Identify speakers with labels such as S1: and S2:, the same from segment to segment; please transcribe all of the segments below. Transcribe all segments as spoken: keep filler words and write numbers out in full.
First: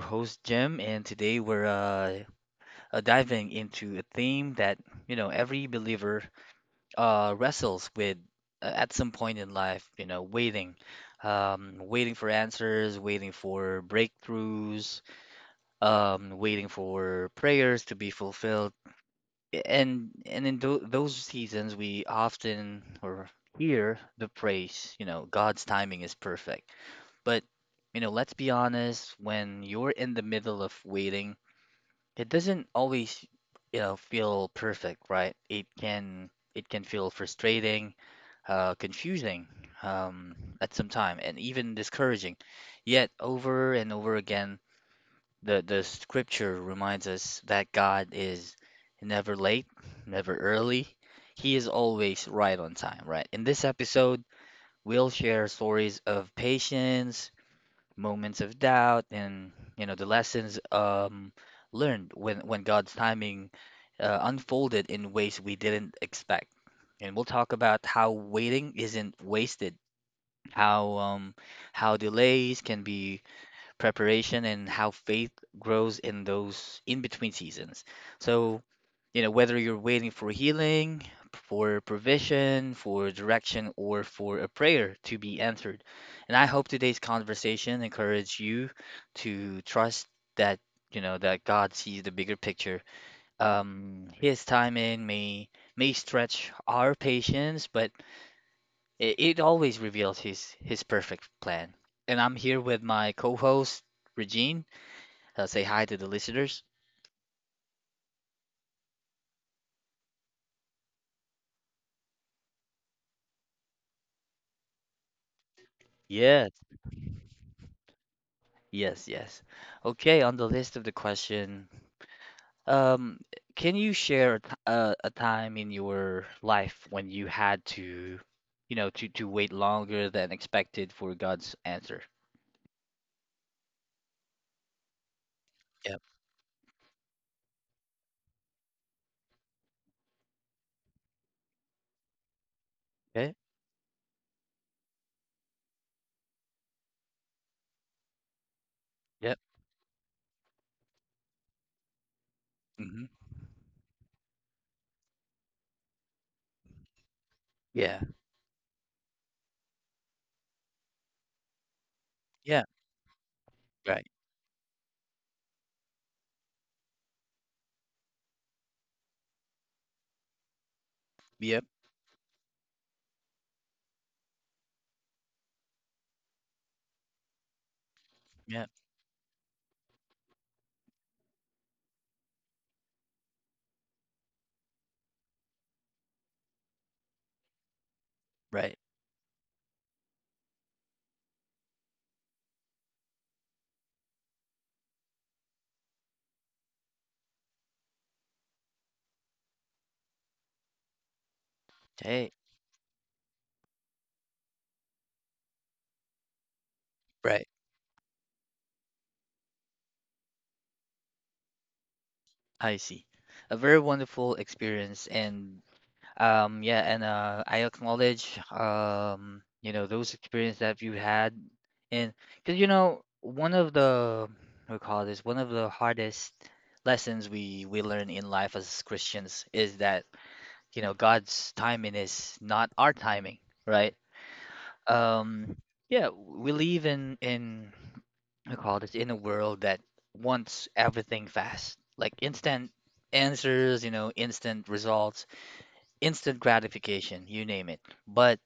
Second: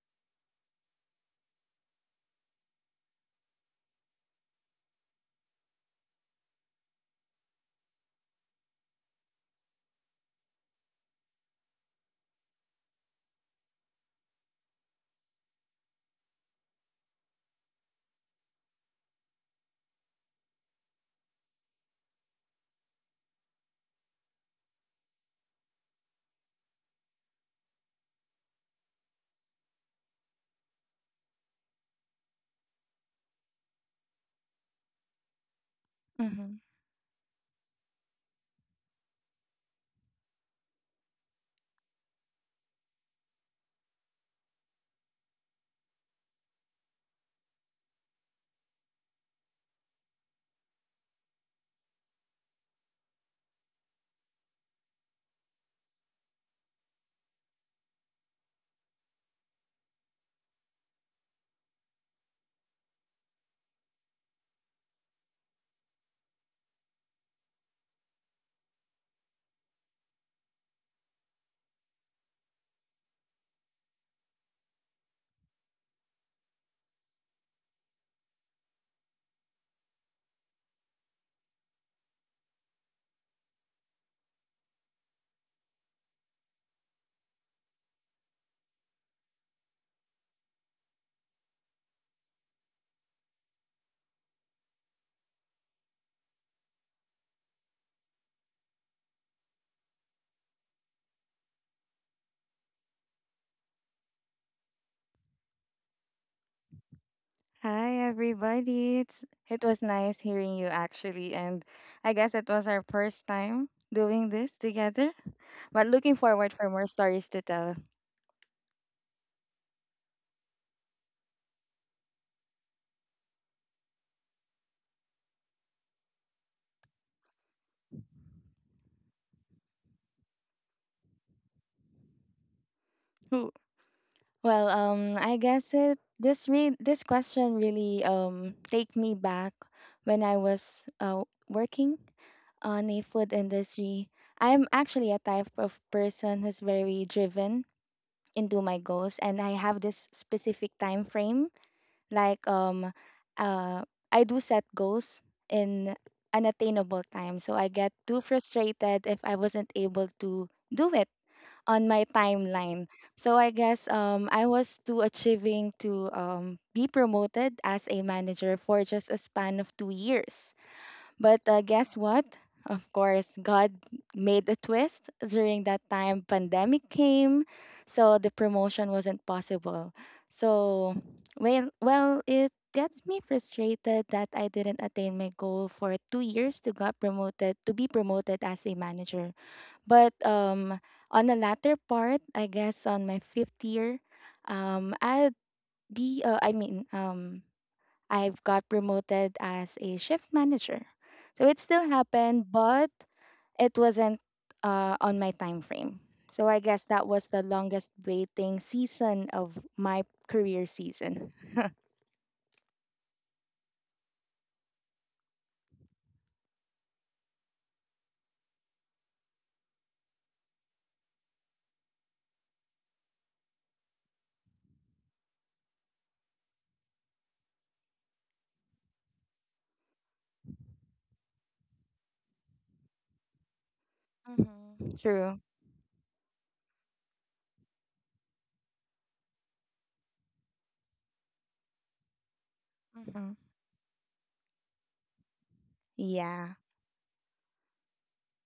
S1: host Jim, and today we're uh, uh, diving into a theme that you know every believer uh, wrestles with uh, at some point in life. You know, waiting, um, waiting for answers, waiting for breakthroughs, um, waiting for prayers to be fulfilled. And and in tho- those seasons, we often or hear the praise, you know, God's timing is perfect. But, you know, let's be honest, when you're in the middle of waiting, it doesn't always, you know, feel perfect, right? It can
S2: Mm-hmm.
S1: it can feel frustrating, uh, confusing, um, at some time, and even discouraging. Yet over and over again, the the scripture reminds us that God is never late, never early. He is always right on time, right? In this episode, we'll share stories of patience moments of doubt and you know the lessons um learned when when God's timing uh, unfolded in ways we didn't expect. And we'll talk about how waiting isn't wasted, how um how delays can be preparation and how faith grows in those in-between seasons. So you know, whether you're waiting for healing, for provision, for direction, or for a prayer to be answered. And I hope today's conversation encourage you to trust that, you know, that God sees the bigger picture. Um, his timing may may stretch our patience, but it, it always reveals his his perfect plan. And I'm here with my co-host, Regine. Uh, say hi to the listeners.
S2: Hi, everybody. It's, it was nice hearing you actually, and I guess it was our first time doing this together. But looking
S1: Yeah.
S2: forward for more stories to tell.
S1: Yes, yes. Okay, on the list of the question, um, can you share a, t a, a time in your life when you had to, you know, to to wait longer than expected for God's answer?
S2: Who? Well, um, I guess
S1: Yep.
S2: it this re this question really um take me back when I was uh working on a food
S1: Okay.
S2: industry. I'm actually a type of person who's very driven into my goals,
S1: Yep.
S2: and I have this specific time frame. Like um
S1: Hmm.
S2: uh I do set goals in unattainable time. So I get
S1: Yeah.
S2: too frustrated if I wasn't able to do it on my
S1: Yeah.
S2: timeline. So I guess
S1: Right.
S2: um I was too achieving to um be promoted as a manager for just a span of 2 years. But uh,
S1: Yep.
S2: guess what? Of course, God made a twist during that time. Pandemic came, so the
S1: Yep.
S2: promotion wasn't possible. So, well, well, it gets me frustrated that I didn't attain my goal for two years to got promoted to be promoted as a
S1: Right.
S2: manager. But um, on the latter part, I guess on my fifth year, um, I'd be uh, I mean um I've got promoted as a shift manager. So it still
S1: Hey.
S2: happened, but it wasn't uh, on my time frame. So I guess that was the
S1: Right.
S2: longest waiting season of my career season.
S1: I see. A very wonderful experience, and Um, yeah, and uh, I acknowledge, um, you know, those experiences that you had, and because you know, one of the we call this one of the hardest lessons we we learn in life as Christians is that you know God's timing is not our timing, right?
S2: Mm-hmm. True.
S1: Um, yeah, we live in in we call this in a world that wants everything fast, like instant
S2: Mm-hmm.
S1: answers, you know, instant results instant
S2: Yeah.
S1: gratification, you name it. But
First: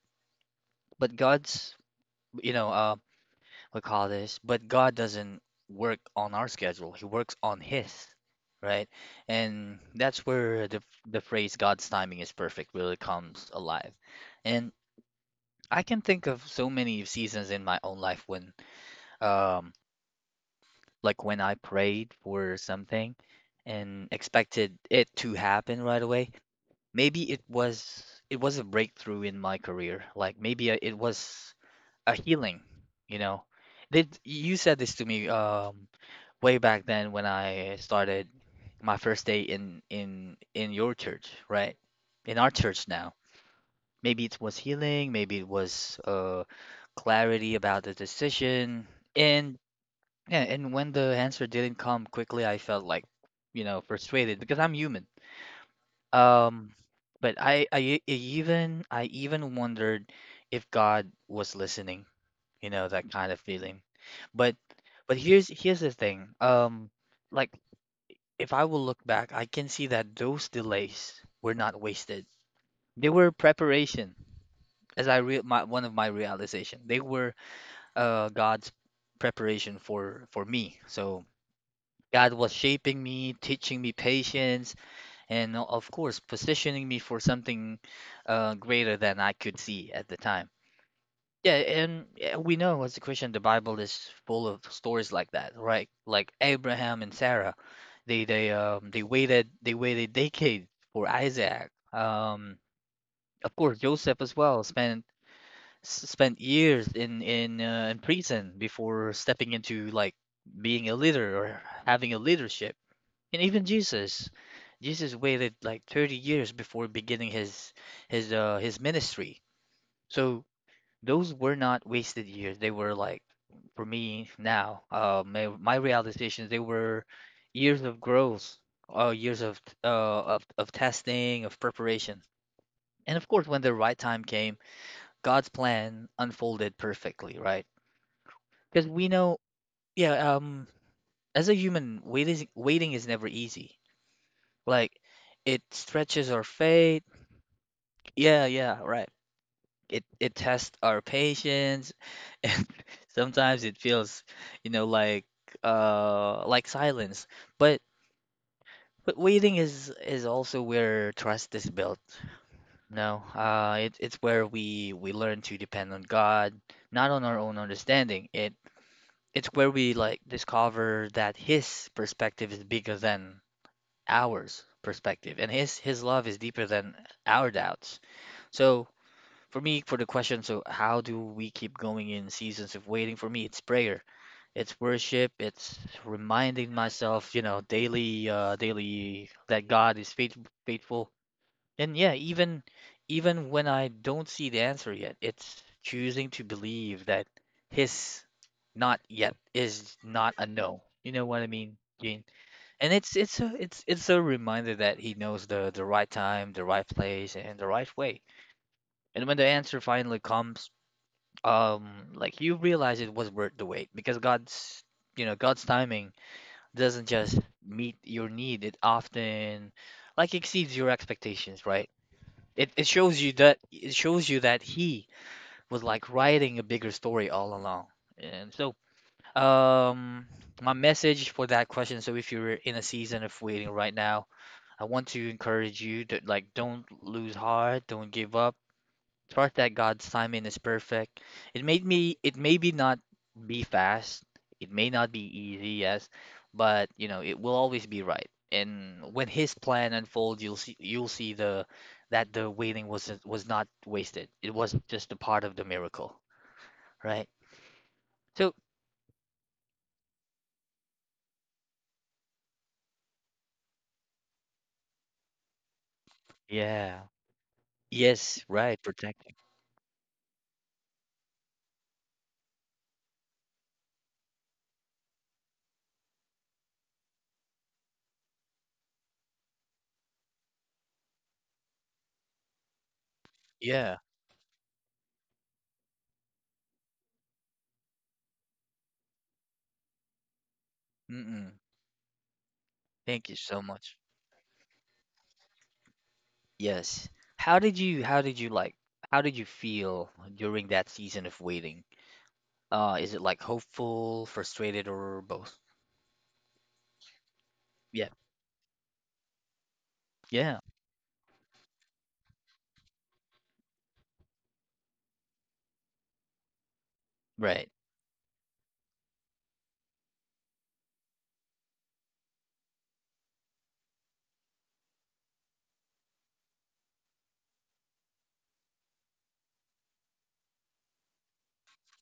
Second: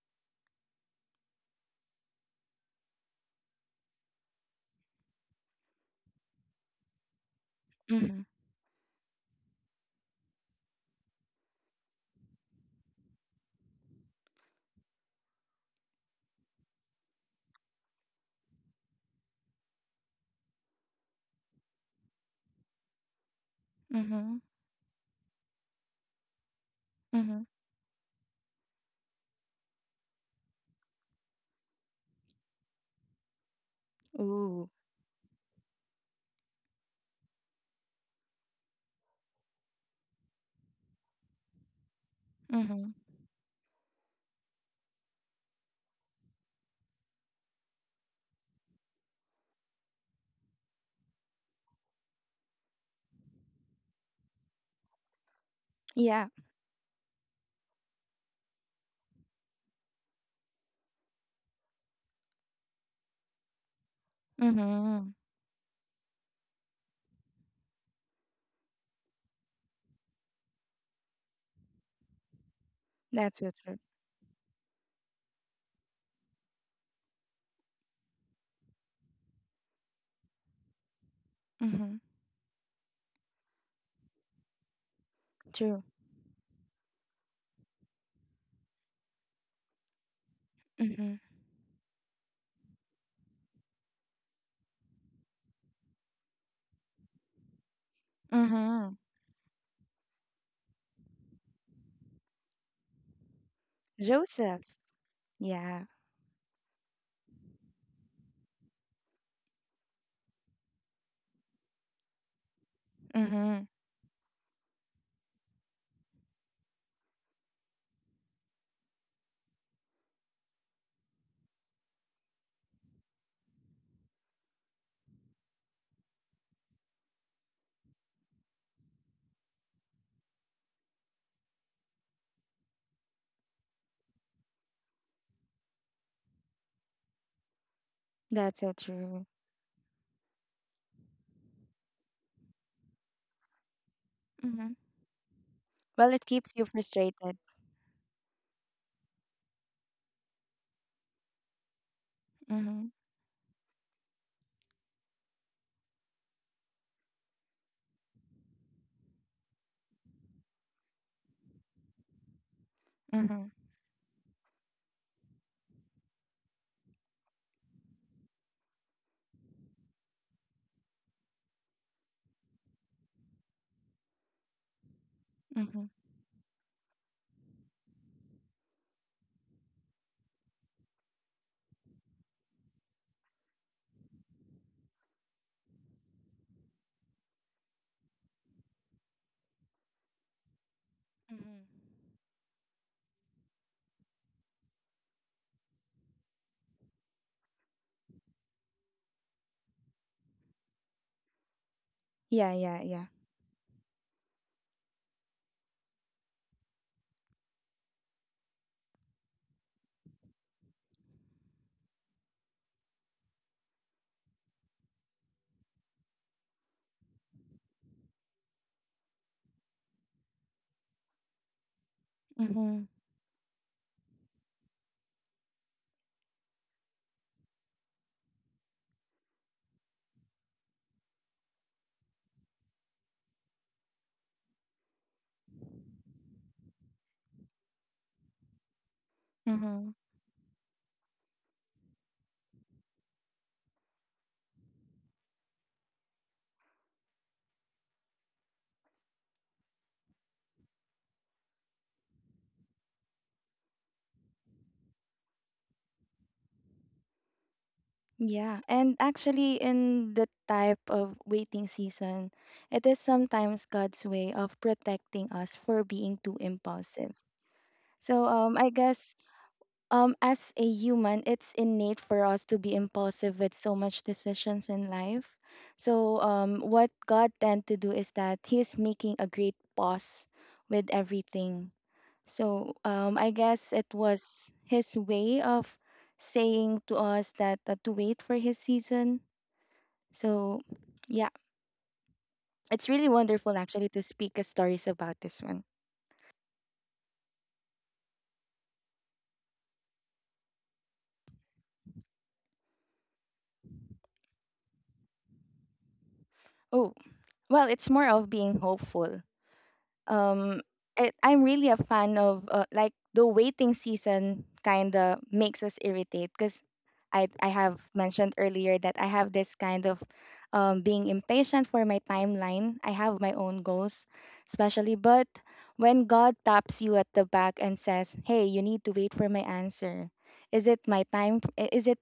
S1: but God's, you know, uh, we call this. But God doesn't work on our schedule. He works on His,
S2: Mhm.
S1: right? And that's where the the phrase "God's timing is perfect" really comes alive. And I can think of so many seasons in my own life when, um, like when I prayed for something and
S2: Mhm.
S1: expected it to happen right away. Maybe it
S2: Mhm.
S1: was it was a breakthrough in my career. Like maybe I- it was a healing, you know. Did you
S2: Ooh.
S1: said this to me um way back then when I started my first day in in in your church, right? In our church
S2: Mhm.
S1: now. Maybe it was healing, maybe it was uh clarity about the decision. And yeah, and when the answer didn't come quickly, I felt like, you know, frustrated because I'm human.
S2: Yeah.
S1: Um, but I I, e- even I even wondered if God was listening, you know, that kind of feeling, but
S2: Mhm.
S1: but here's here's the thing. um like if I will look back, I can see that those delays were not wasted, they were
S2: That's so true.
S1: preparation. As I re my one of my realization, they were uh God's preparation for for me. So
S2: Mhm.
S1: God was shaping me, teaching me patience, and o-
S2: True.
S1: of course positioning me for something uh greater than I could see at the time.
S2: Mhm.
S1: Yeah, and yeah, we know as a Christian, the Bible is full of stories like that, right? Like Abraham and Sarah. They they um
S2: Mhm.
S1: they waited they waited decade for Isaac. Um, of course, Joseph as well
S2: Joseph.
S1: spent
S2: Yeah.
S1: s- spent years in in uh, in prison before stepping into like being a leader or having a leadership. And even
S2: Mhm.
S1: Jesus, Jesus waited like thirty years before beginning his his uh his ministry. So those were not wasted years. They were like, for me now, uh, my, my realizations, they were years of growth, uh, years of, t- uh, of of testing, of preparation. And of course, when the right time came, God's plan unfolded perfectly, right?
S2: That's so
S1: Because we
S2: true.
S1: know, yeah, um, as a human, waiting waiting is never easy.
S2: Mm-hmm.
S1: Like, it
S2: Well, it
S1: stretches our
S2: keeps you
S1: faith.
S2: frustrated.
S1: Yeah, yeah, right. it it tests our patience and
S2: Mm-hmm.
S1: sometimes it feels you know like uh like silence, but but waiting is is also where trust is built. No,
S2: Mm-hmm.
S1: uh it, it's where we we learn to depend on God, not on our own understanding. It it's where we like discover that his perspective is bigger than ours perspective and his
S2: Mm-hmm.
S1: his love is deeper than our doubts. So for me, for the question, so how do we keep going in seasons of waiting? For me, it's prayer, it's worship, it's reminding myself, you know, daily, uh, daily that God is faith faithful.
S2: Mm-hmm.
S1: And yeah, even even when I don't see the answer yet, it's choosing to believe that his not yet is not a no. You know what I mean, Gene?
S2: Yeah, yeah,
S1: And
S2: yeah.
S1: it's it's a it's it's a reminder that he knows the the right time, the right place, and the right way. And when the answer finally comes, um like you realize it was worth the wait because God's, you know, God's timing doesn't just meet your need, it often like exceeds your expectations, right? It
S2: Mm-hmm.
S1: it shows you that it shows you that he was like writing a bigger story all along. And so um my message for that question, so if you're in a season of waiting right now, I want to encourage you to like don't lose heart, don't give up. Trust that
S2: Mm-hmm.
S1: God's timing is perfect. It made me it may be not be fast, it may not be easy, yes, but you know, it will always be right. And when his plan unfolds, you'll see you'll see the that the waiting was was not wasted. It was just a part of the miracle, right? So,
S2: Yeah, and actually, in the type of waiting season, it is sometimes God's way of protecting us for being too
S1: yeah.
S2: impulsive. So,
S1: Yes,
S2: um, I
S1: right,
S2: guess
S1: protecting.
S2: um as a human, it's innate for us to be impulsive with so much decisions in life. So um what God tend to do is that he is making a great pause with everything. So um I guess it
S1: Yeah.
S2: was his way of saying to us that, uh, to wait for his season. So yeah,
S1: Mm-mm.
S2: it's really
S1: Thank you
S2: wonderful
S1: so
S2: actually
S1: much.
S2: to speak uh, stories about this one.
S1: Yes. How did you how did you like how did you feel during that season of waiting? Uh, is it like hopeful, frustrated, or both?
S2: Oh, well, it's more
S1: Yeah,
S2: of being hopeful
S1: yeah,
S2: um it, I'm really a fan of uh, like the waiting season kind of makes us irritate because I, I
S1: right,
S2: have mentioned earlier that I have this kind of um, being impatient for my timeline. I have my own goals especially. But when God taps you at the back and says, hey, you need to wait for my answer. Is it my time? Is it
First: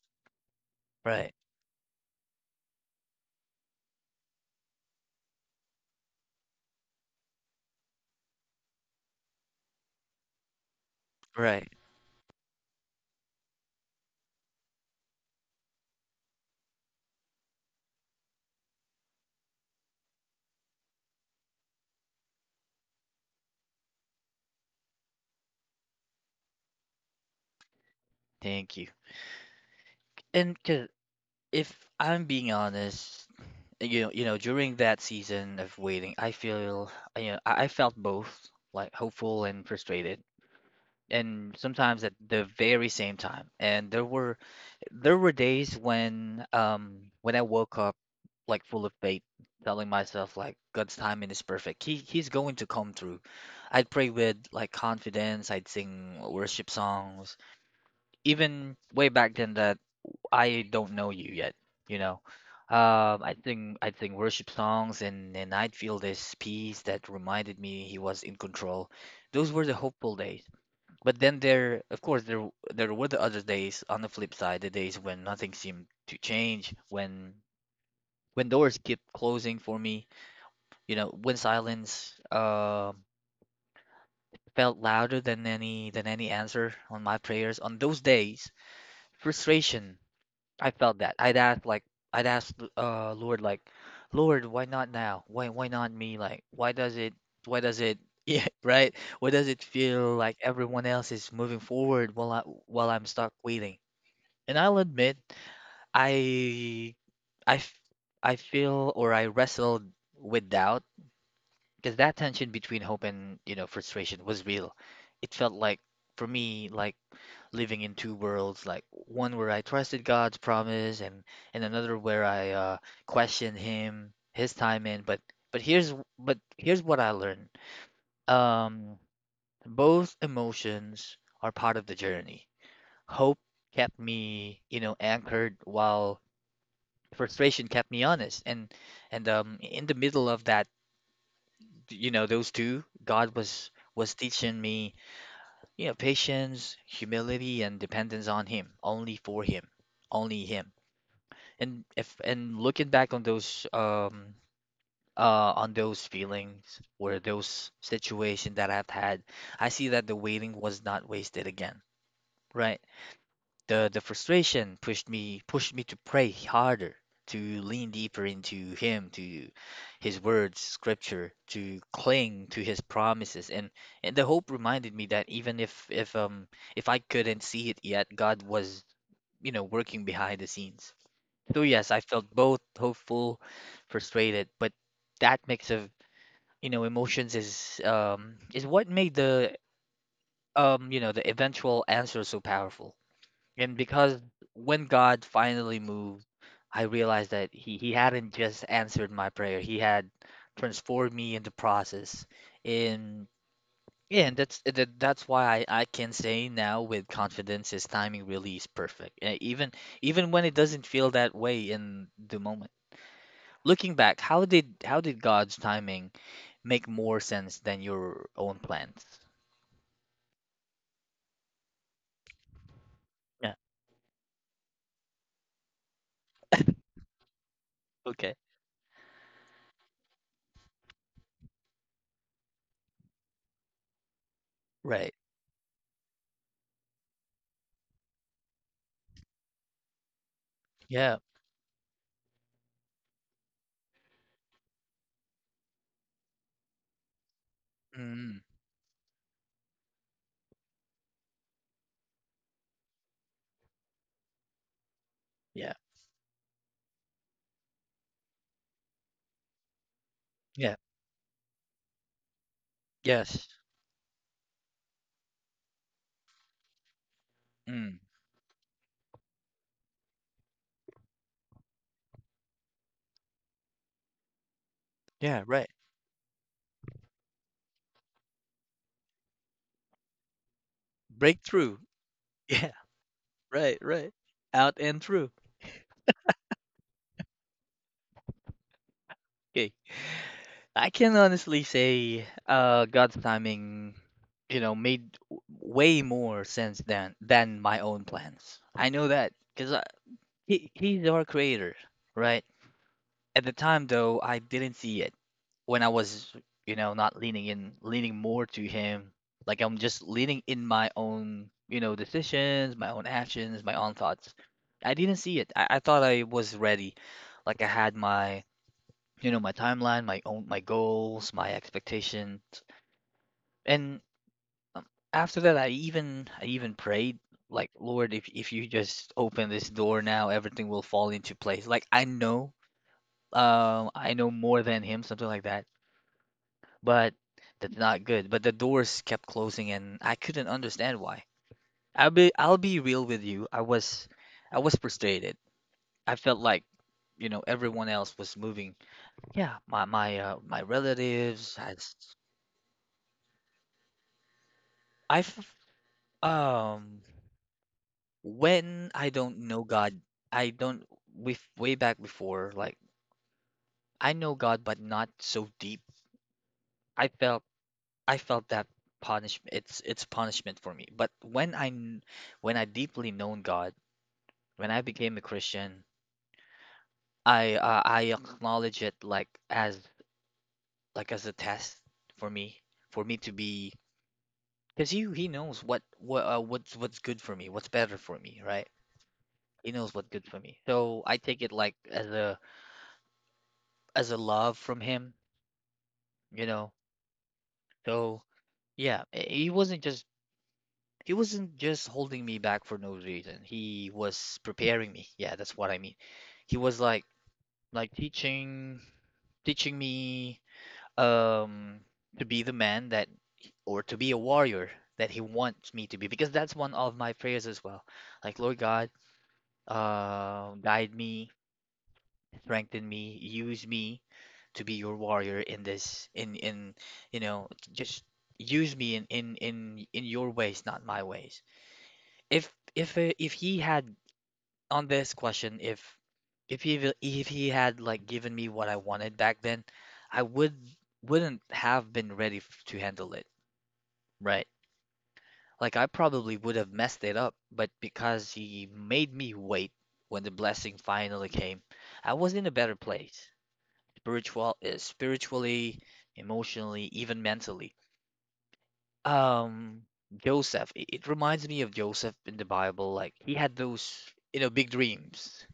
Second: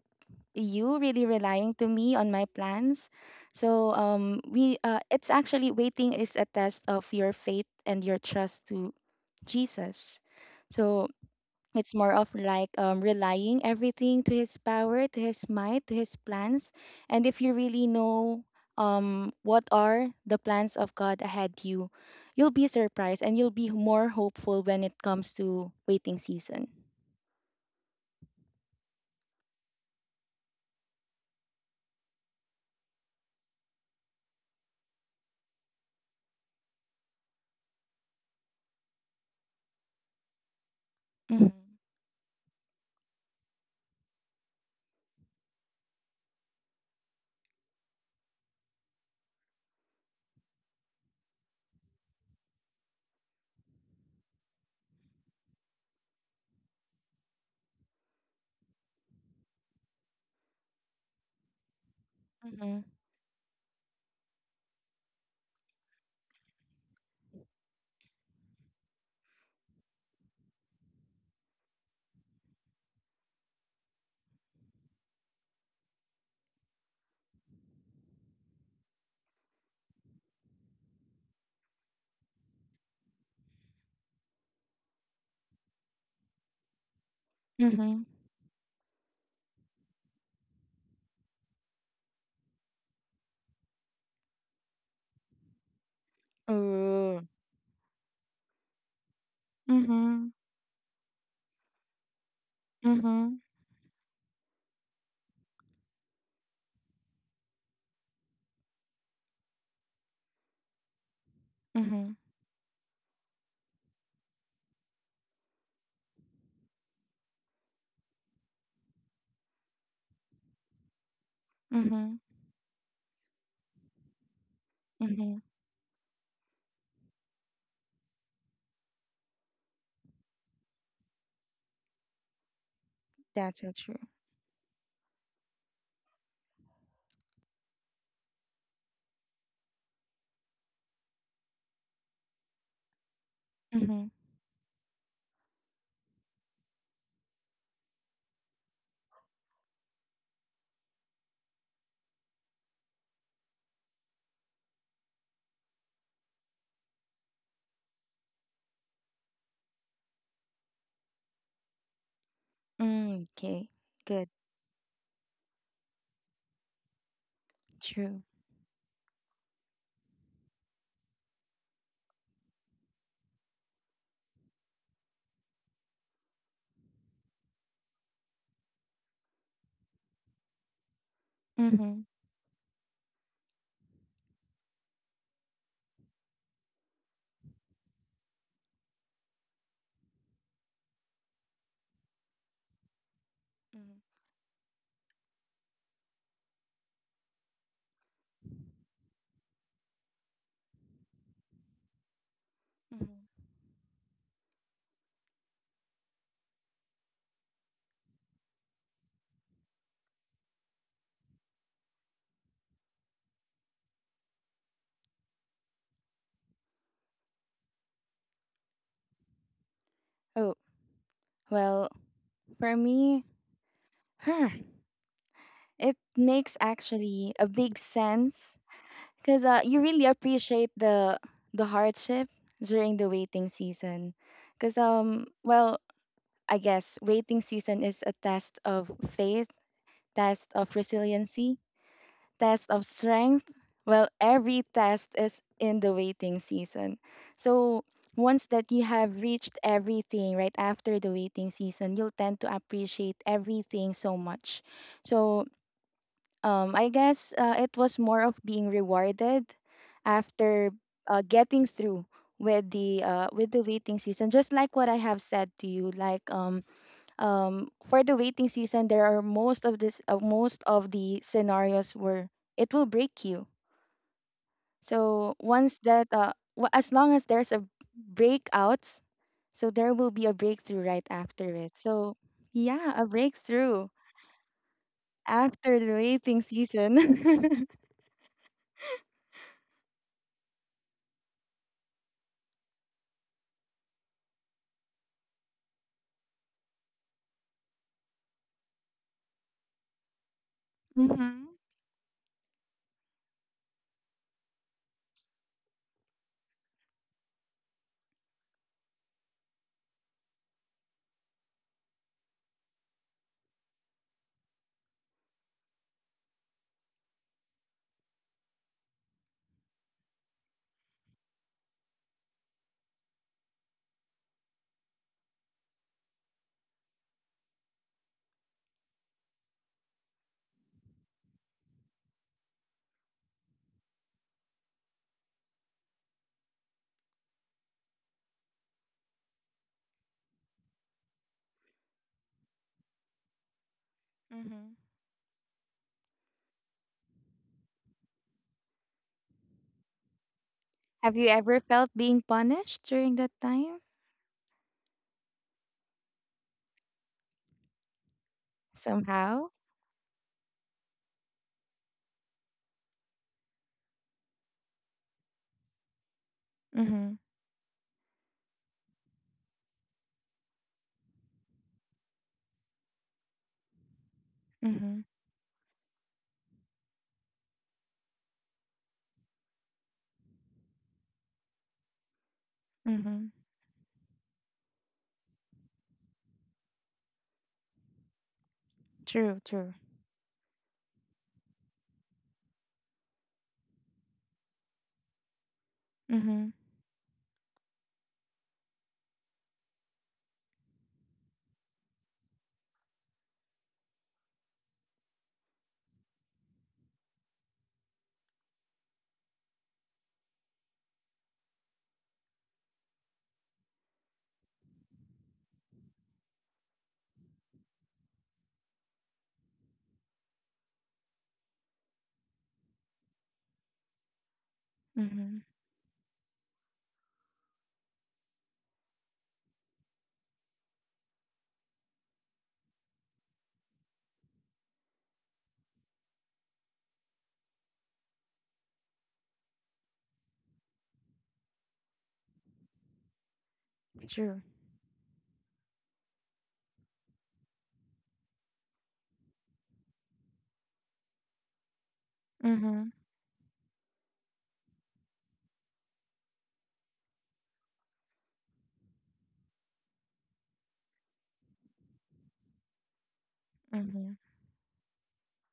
S2: you really
S1: right,
S2: relying to me on my plans? So um, we uh, it's actually, waiting is a test of your faith and your trust to Jesus. So
S1: right.
S2: it's more of like um, relying everything to his power, to his might, to his plans. And if you really know um, what are the plans of God ahead you, you'll be surprised and you'll be more hopeful when it comes to waiting season.
S1: Thank you. And 'cause if I'm being honest, you know, you know, during that season of waiting, I feel, you know, I I felt both, like hopeful and frustrated,
S2: Mhm.
S1: and sometimes at the very same time. And there were there were days when um when I woke up like full of faith, telling myself like God's timing is perfect. He he's going to come through. I'd pray with like confidence, I'd sing worship songs. Even way back then that I don't know you yet, you know.
S2: Mhm.
S1: Um, I think I'd sing worship songs and and I'd feel this peace that reminded me he was in control. Those were the hopeful days. But then there, of course, there w- there were the other days on the flip side, the days when nothing seemed to change, when when doors kept closing for me, you know, when silence uh, felt louder than any than any answer on my prayers. On those
S2: Mhm.
S1: days, frustration, I felt that. I'd ask like I'd ask uh Lord like, Lord, why not now? Why why not me? Like, why does it
S2: Ooh.
S1: why does it yeah, right? Why does it feel
S2: Mhm.
S1: like everyone else is moving forward while I while I'm stuck
S2: Mhm.
S1: waiting? And I'll admit, I I f- I feel or I wrestled with doubt because that
S2: Mhm.
S1: tension between hope and, you know, frustration was real. It felt like for me like living in two worlds, like one where I trusted God's promise and and another
S2: Mhm.
S1: where I uh questioned him, his timing, but
S2: Mhm.
S1: but here's but here's what I learned. Um, Both emotions are part of the journey. Hope
S2: That's so
S1: kept
S2: true.
S1: me, you know, anchored, while frustration kept me honest. And and um in the middle of that, you know, those two, God was
S2: Mhm.
S1: was teaching me, you know, patience, humility, and dependence on him only, for him only him. And if and looking back on those um uh on those feelings or those situations that I've had, I see that the waiting was not wasted again, right?
S2: Mm, okay.
S1: The the
S2: Good.
S1: frustration pushed me pushed me to pray harder, to lean
S2: True.
S1: deeper into him, to his words, scripture, to cling to his promises. And and the hope reminded me that even if if um if I couldn't see it yet, God was, you know, working behind the scenes. So yes, I
S2: Mhm.
S1: felt both hopeful, frustrated, but that mix of, you know, emotions is um is what made the um you know the eventual answer so powerful. And
S2: Mhm.
S1: because when God finally moved, I realized that he, he hadn't just answered my prayer. He had transformed me in the process.
S2: Mhm.
S1: And yeah, and that's that, that's why I, I can say now with confidence his timing really is perfect. Uh, Even even when it doesn't feel that way in the moment. Looking back, how did how did God's timing make more sense than your own plans?
S2: Oh, well, for me,
S1: Yeah.
S2: huh, it makes actually a big
S1: Okay.
S2: sense because uh, you really appreciate the the hardship during the waiting season. Because
S1: Right.
S2: um, well, I guess waiting season is a test of faith, test of
S1: Yeah.
S2: resiliency, test of strength? Well, every test is in the waiting season. So
S1: Mm.
S2: once that you have reached everything right after the waiting season, you'll tend to appreciate everything so much. So
S1: Yeah.
S2: um, I guess uh, it was more of being rewarded after
S1: Yeah.
S2: uh, getting through with the uh,
S1: Yes.
S2: with the waiting season. Just like what I have said to you, like um, um,
S1: Mm.
S2: for the waiting season, there are most of this uh, most of the scenarios where it will break you. So
S1: Yeah. Right.
S2: once that uh, wa- as long as there's a breakouts, so there will be a breakthrough right after
S1: Breakthrough.
S2: it. So
S1: Yeah,
S2: yeah, a
S1: right,
S2: breakthrough
S1: right. Out and through.
S2: after the waiting season.
S1: Okay. I can honestly say uh God's timing, you know, made w- way more sense than than my own plans. I know that because he he's our
S2: Hmm.
S1: creator, right? At the time though, I didn't see it when I was, you know, not leaning in, leaning more to him. Like I'm just leaning in my own, you know, decisions, my own actions, my own thoughts. I didn't see it. I, I thought I was ready. Like I had my, you know, my timeline, my own, my goals, my expectation. And um, after that, I even, I even prayed, like, Lord, if if you just open this door now, everything will fall into place. Like I know, um, I know more than him, something like that. But that's not good. But the doors kept closing, and I couldn't understand why. I'll be I'll be real with you. I was I was
S2: Hmm.
S1: frustrated. I felt like, you know, everyone else was moving. Yeah, my my uh, my
S2: Have you
S1: relatives.
S2: ever
S1: I
S2: felt
S1: s-
S2: being punished during that time
S1: I f- um when I don't
S2: somehow?
S1: know God, I don't with way back before. Like I know God, but not so deep. I
S2: Mm-hmm.
S1: felt I felt that punishment. It's it's punishment for me. But when I kn- when I deeply known God. When I
S2: Mm-hmm.
S1: became a Christian, I uh, I acknowledge it like as like as a test for me, for me
S2: Mm-hmm.
S1: to be, because he he knows what what uh, what's what's good for me, what's better for me, right?
S2: True,
S1: He
S2: true.
S1: knows what's good for me. So I take it like as a as a love from him, you
S2: Mm-hmm.
S1: know. So yeah, i- he wasn't just he wasn't just holding me back for no reason. He was preparing me. Yeah, that's what I mean. He was like like teaching teaching me, um, to be the man that, or to be a warrior that he wants me to be, because that's one of my prayers as well. Like, Lord God, uh, guide me, strengthen me, use me to be your
S2: Mm-hmm.
S1: warrior in this, in in you know, just use me in in in in your ways, not my ways. If if uh, if he had, on this question, if if he will- if he had, like, given me what I wanted back then, I would wouldn't have been ready f- to handle it.
S2: True.
S1: Right. Like I probably would have messed it up, but because he made me wait, when the blessing finally came, I was in a better
S2: Mm-hmm.
S1: place. Spiritual is spiritually, emotionally, even mentally. Um, Joseph, it, it reminds me of Joseph in the Bible. Like he had those,
S2: Mhm.
S1: you know, big dreams,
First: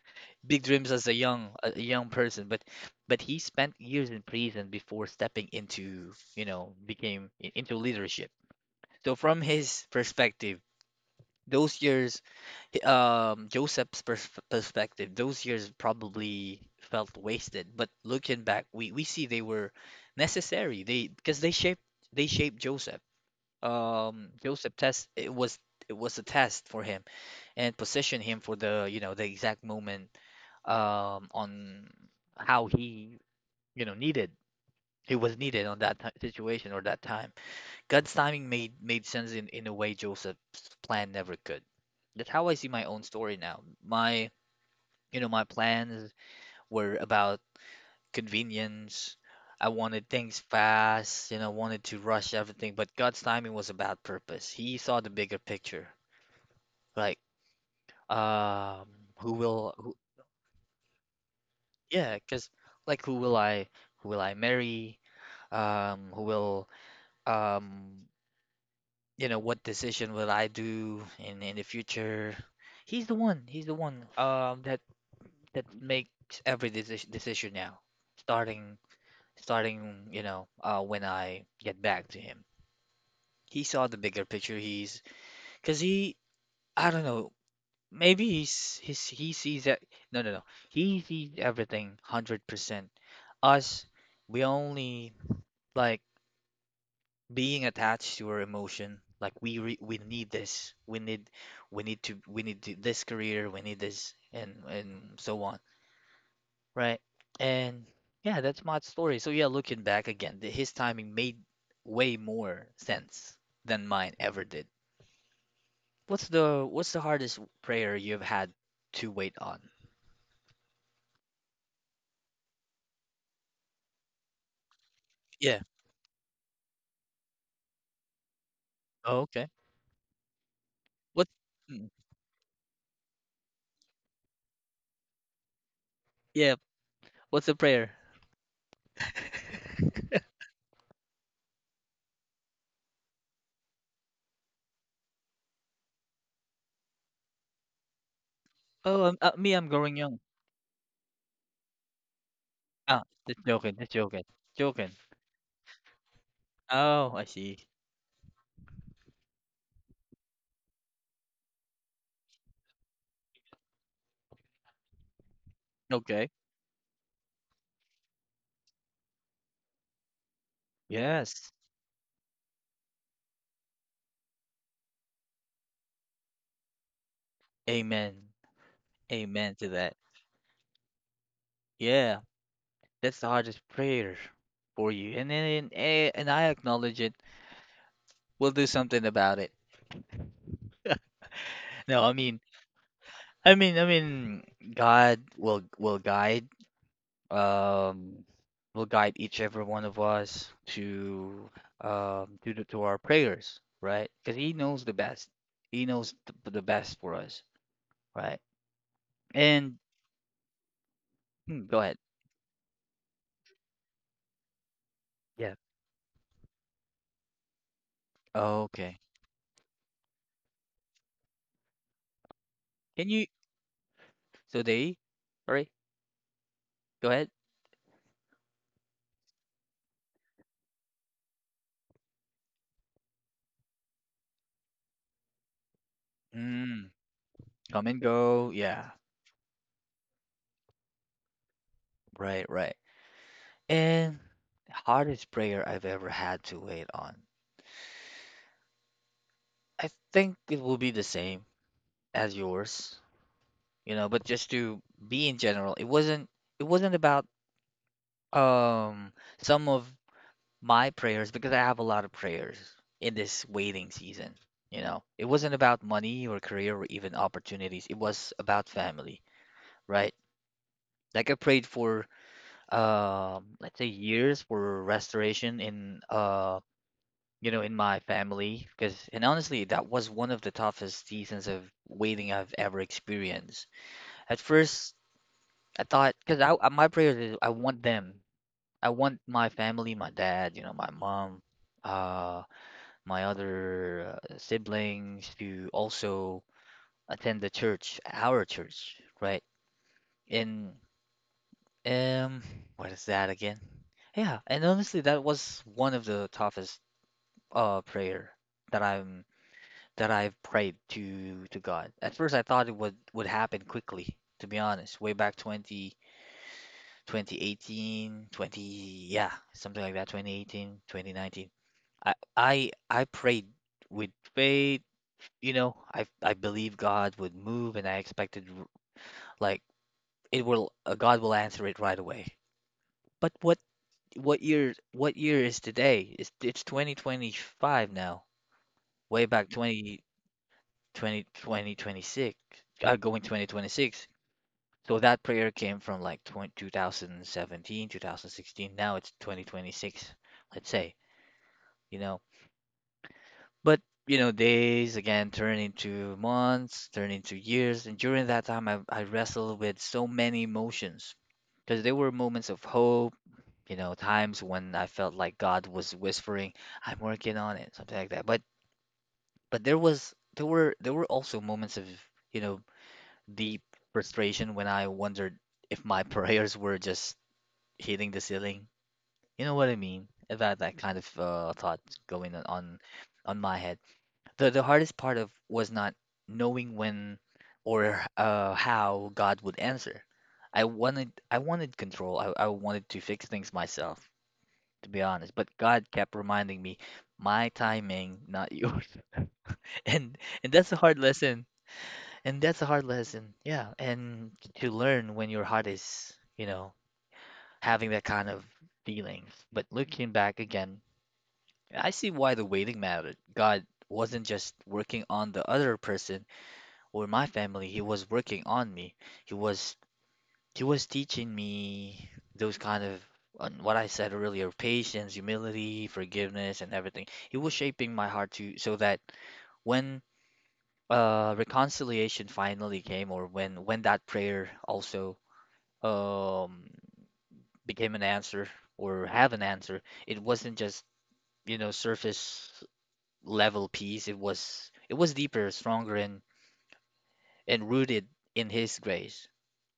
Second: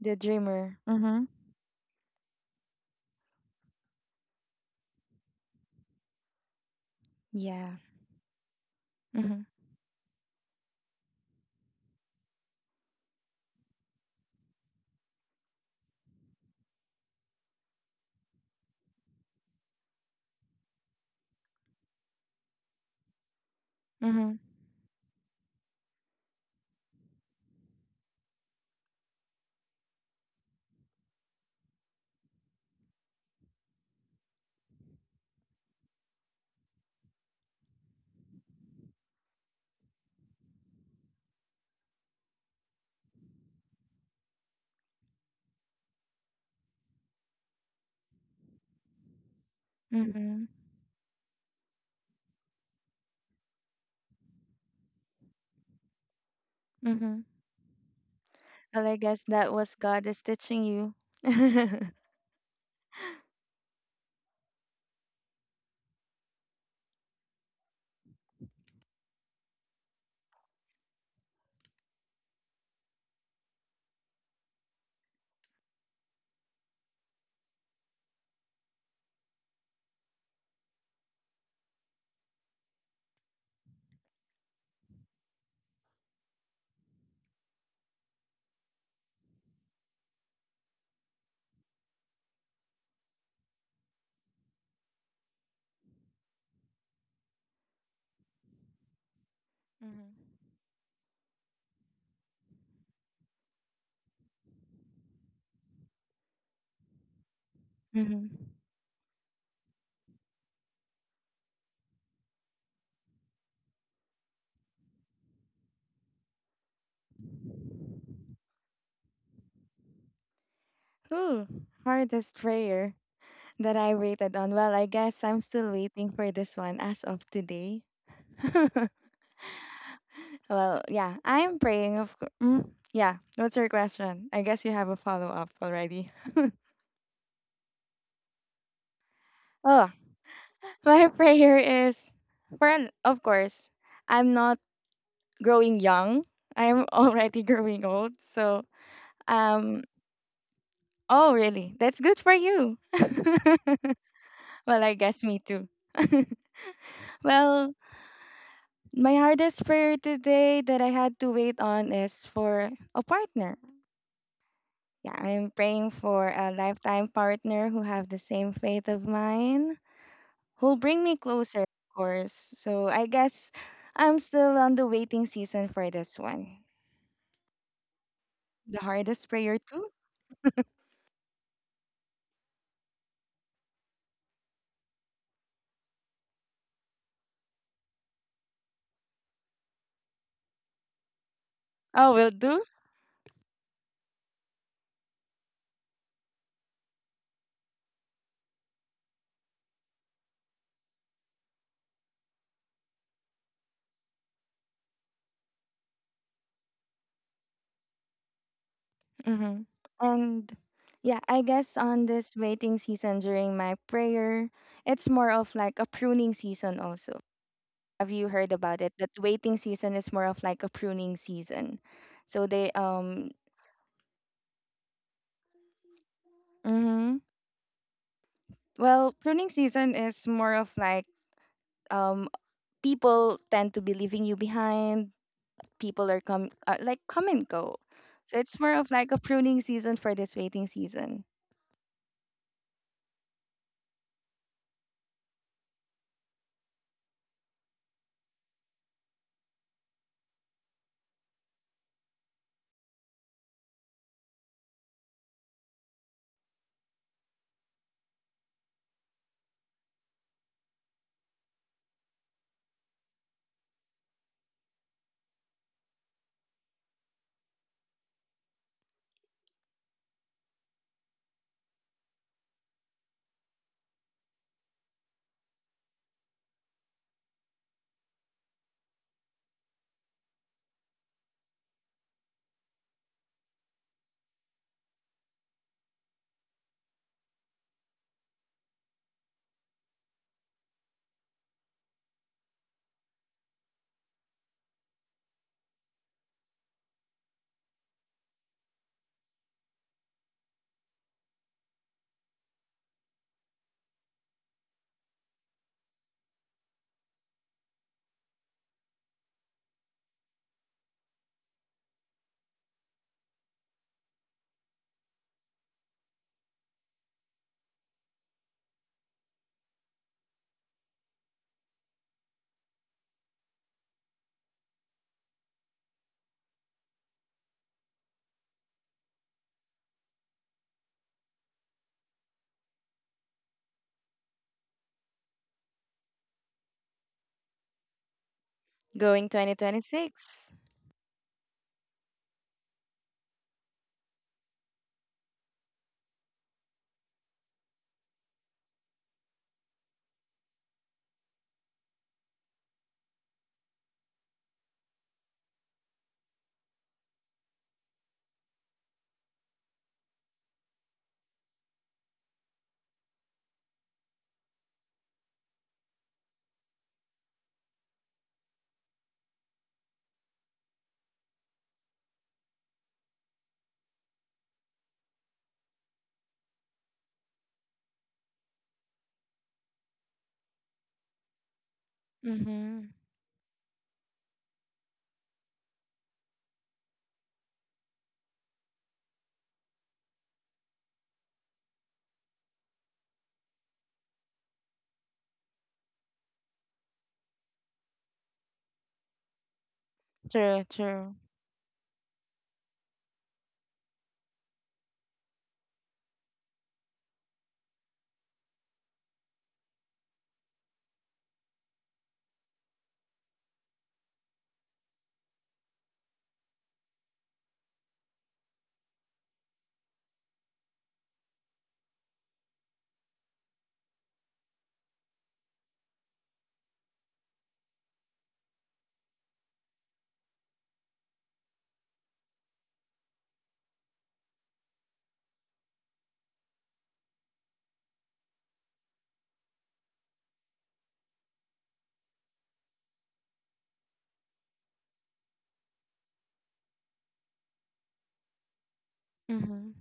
S2: The
S1: big
S2: dreamer.
S1: dreams as a
S2: Mhm.
S1: young, a young person. But, but he spent years in prison before stepping into, you know, became i-
S2: Yeah.
S1: into leadership. So from
S2: Mhm.
S1: his perspective, those years, um, Joseph's pers perspective, those years probably felt wasted, but looking back, we we see they were necessary. They, because they shaped they shaped Joseph. Um,
S2: Mhm.
S1: Joseph test It was it was a test for him and positioned him for the, you know, the exact moment, um, on how he, you know, needed, he was needed on that ti- situation or that time. God's timing made made sense in in a way Joseph's plan never could. That's how I see my own story now. My, you know, my plans were about convenience. I wanted things
S2: Mhm.
S1: fast, you know, wanted to rush everything, but God's timing was about purpose. He saw the bigger picture. Like,
S2: Mhm. Well,
S1: um,
S2: I guess
S1: who
S2: that was
S1: will, who,
S2: God is teaching you.
S1: yeah, 'cause like, who will I who will I marry? Um, who will um, you know, what decision will I do in in the future? He's the one. He's the one um that that makes every deci- decision now, starting starting, you know, uh, when I get back to him. He saw the bigger picture. He's because he, I don't know, maybe he's, he's he sees that. No, no, no. He sees everything one hundred percent. Us, we only, like, being attached to our emotion. Like we re we
S2: Mhm.
S1: need this. We need we need to we need to, this career. We need this and and so on. Right. And
S2: Mhm.
S1: yeah, that's Mott's story. So yeah, looking back again, th- his timing made way more sense than mine ever did. What's the what's the hardest prayer you've had to wait on?
S2: Ooh, hardest prayer that I waited on. Well, I guess I'm
S1: Yeah.
S2: still waiting for this one as of today.
S1: Oh, okay.
S2: Well, yeah,
S1: What?
S2: I'm
S1: Mm.
S2: praying. Of course. Mm, yeah. What's your question? I guess you have a follow up already.
S1: Yeah. What's the prayer?
S2: Oh, my prayer is for, an- of course, I'm not growing young. I'm already growing old. So,
S1: Oh, um, uh, me, I'm
S2: um,
S1: growing young.
S2: oh, really? That's good for you.
S1: Ah, just joking. Just joking.
S2: Well,
S1: Joking.
S2: I guess me too.
S1: Oh, I see.
S2: Well, my hardest prayer today that I had to wait on is for a partner. Yeah, I'm praying for
S1: Okay.
S2: a lifetime partner who have the same faith of mine, who'll bring me
S1: Yes.
S2: closer, of course. So I guess I'm still on the waiting season for this one.
S1: Amen.
S2: The hardest
S1: Amen
S2: prayer
S1: to
S2: too.
S1: that. Yeah. That's the hardest prayer for you, and then and, and I acknowledge it. We'll do something about it. No, I
S2: Oh, will
S1: mean,
S2: do.
S1: I mean, I mean, God will will guide, um, will guide each every one of us to um to the, to our prayers, right? Because He knows the best. He knows the, the best for us, right?
S2: Mm-hmm.
S1: And
S2: And yeah, I
S1: hmm,
S2: guess
S1: go ahead.
S2: on this waiting season during my prayer, it's more of
S1: Yeah.
S2: like a pruning season also. Have you heard about it?
S1: Okay.
S2: That waiting season is more of like a pruning season. So they
S1: Can you?
S2: um
S1: So they, sorry. Go
S2: Mm-hmm.
S1: ahead.
S2: Well, pruning season is more of like um people tend to be leaving you behind. People are come uh,
S1: Mm,
S2: like come and go.
S1: come and
S2: So
S1: go.
S2: it's more
S1: Yeah.
S2: of like a pruning season for this waiting season.
S1: Right. Right. And hardest prayer I've ever had to wait on. I think it will be the same as yours, you know, but just to be in general, it wasn't it wasn't about, um some of my prayers, because I have a lot of prayers in this waiting season, you know. It wasn't about money or career or even opportunities. It was about family, right? Like I prayed for, um let's say, years for restoration in, um you know, in my family. Because, and honestly, that was one of the toughest seasons of waiting I've ever experienced. At first, I thought, because I, I- my prayers is I want them. I want my family, my dad, you know, my mom, uh, my other uh, siblings to also attend the church, our church, right? And um, what is that again? Yeah, and honestly, that was one of the toughest uh prayer that I that I've prayed to to God. At first, I thought it would would happen quickly, to be honest. Way back twenty twenty eighteen, twenty, yeah, something like that, twenty eighteen, twenty nineteen. I I I prayed with faith, you know, I I believe God would move and I expected r- like, it will uh, God will answer it right away. But what what year what year is today? It's it's twenty twenty-five now. Way
S2: Going
S1: back twenty
S2: twenty twenty-six.
S1: twenty twenty twenty six. Uh, going twenty twenty-six. So that prayer came from like 20, two thousand seventeen Now it's twenty twenty-six, let's say, you know. But, you know, days again turn into months, turn into years. And during that time, I, I wrestled with so many emotions because there were moments of hope, you know, times when I felt like God was whispering, "I'm working on it," something like that. But but there was there were there were also moments of, you know, deep frustration, when I wondered if my prayers were just hitting the ceiling. You know what I mean? About that kind of uh, thought going on on
S2: Mm-hmm.
S1: on my head. The the hardest part of was not knowing when or uh, how God would answer. I wanted I wanted control. I, I wanted to fix things myself, to be honest. But God kept reminding me, my timing, not yours. And and
S2: True,
S1: that's a hard
S2: true.
S1: lesson. And that's a hard lesson. Yeah. And to learn, when your heart is, you know, having that kind of feeling. But looking back again, I see why the waiting mattered. God wasn't just working on the other person or my family, he was working on me. He was he was teaching me those kind of, on what I said earlier, patience, humility, forgiveness, and everything. He was shaping my heart, to so that when, uh, reconciliation finally came, or when when that prayer also, um became an answer, or have an answer, it wasn't just, you know, surface level peace. It was it was deeper, stronger, and and rooted in His grace.
S2: Mm-hmm.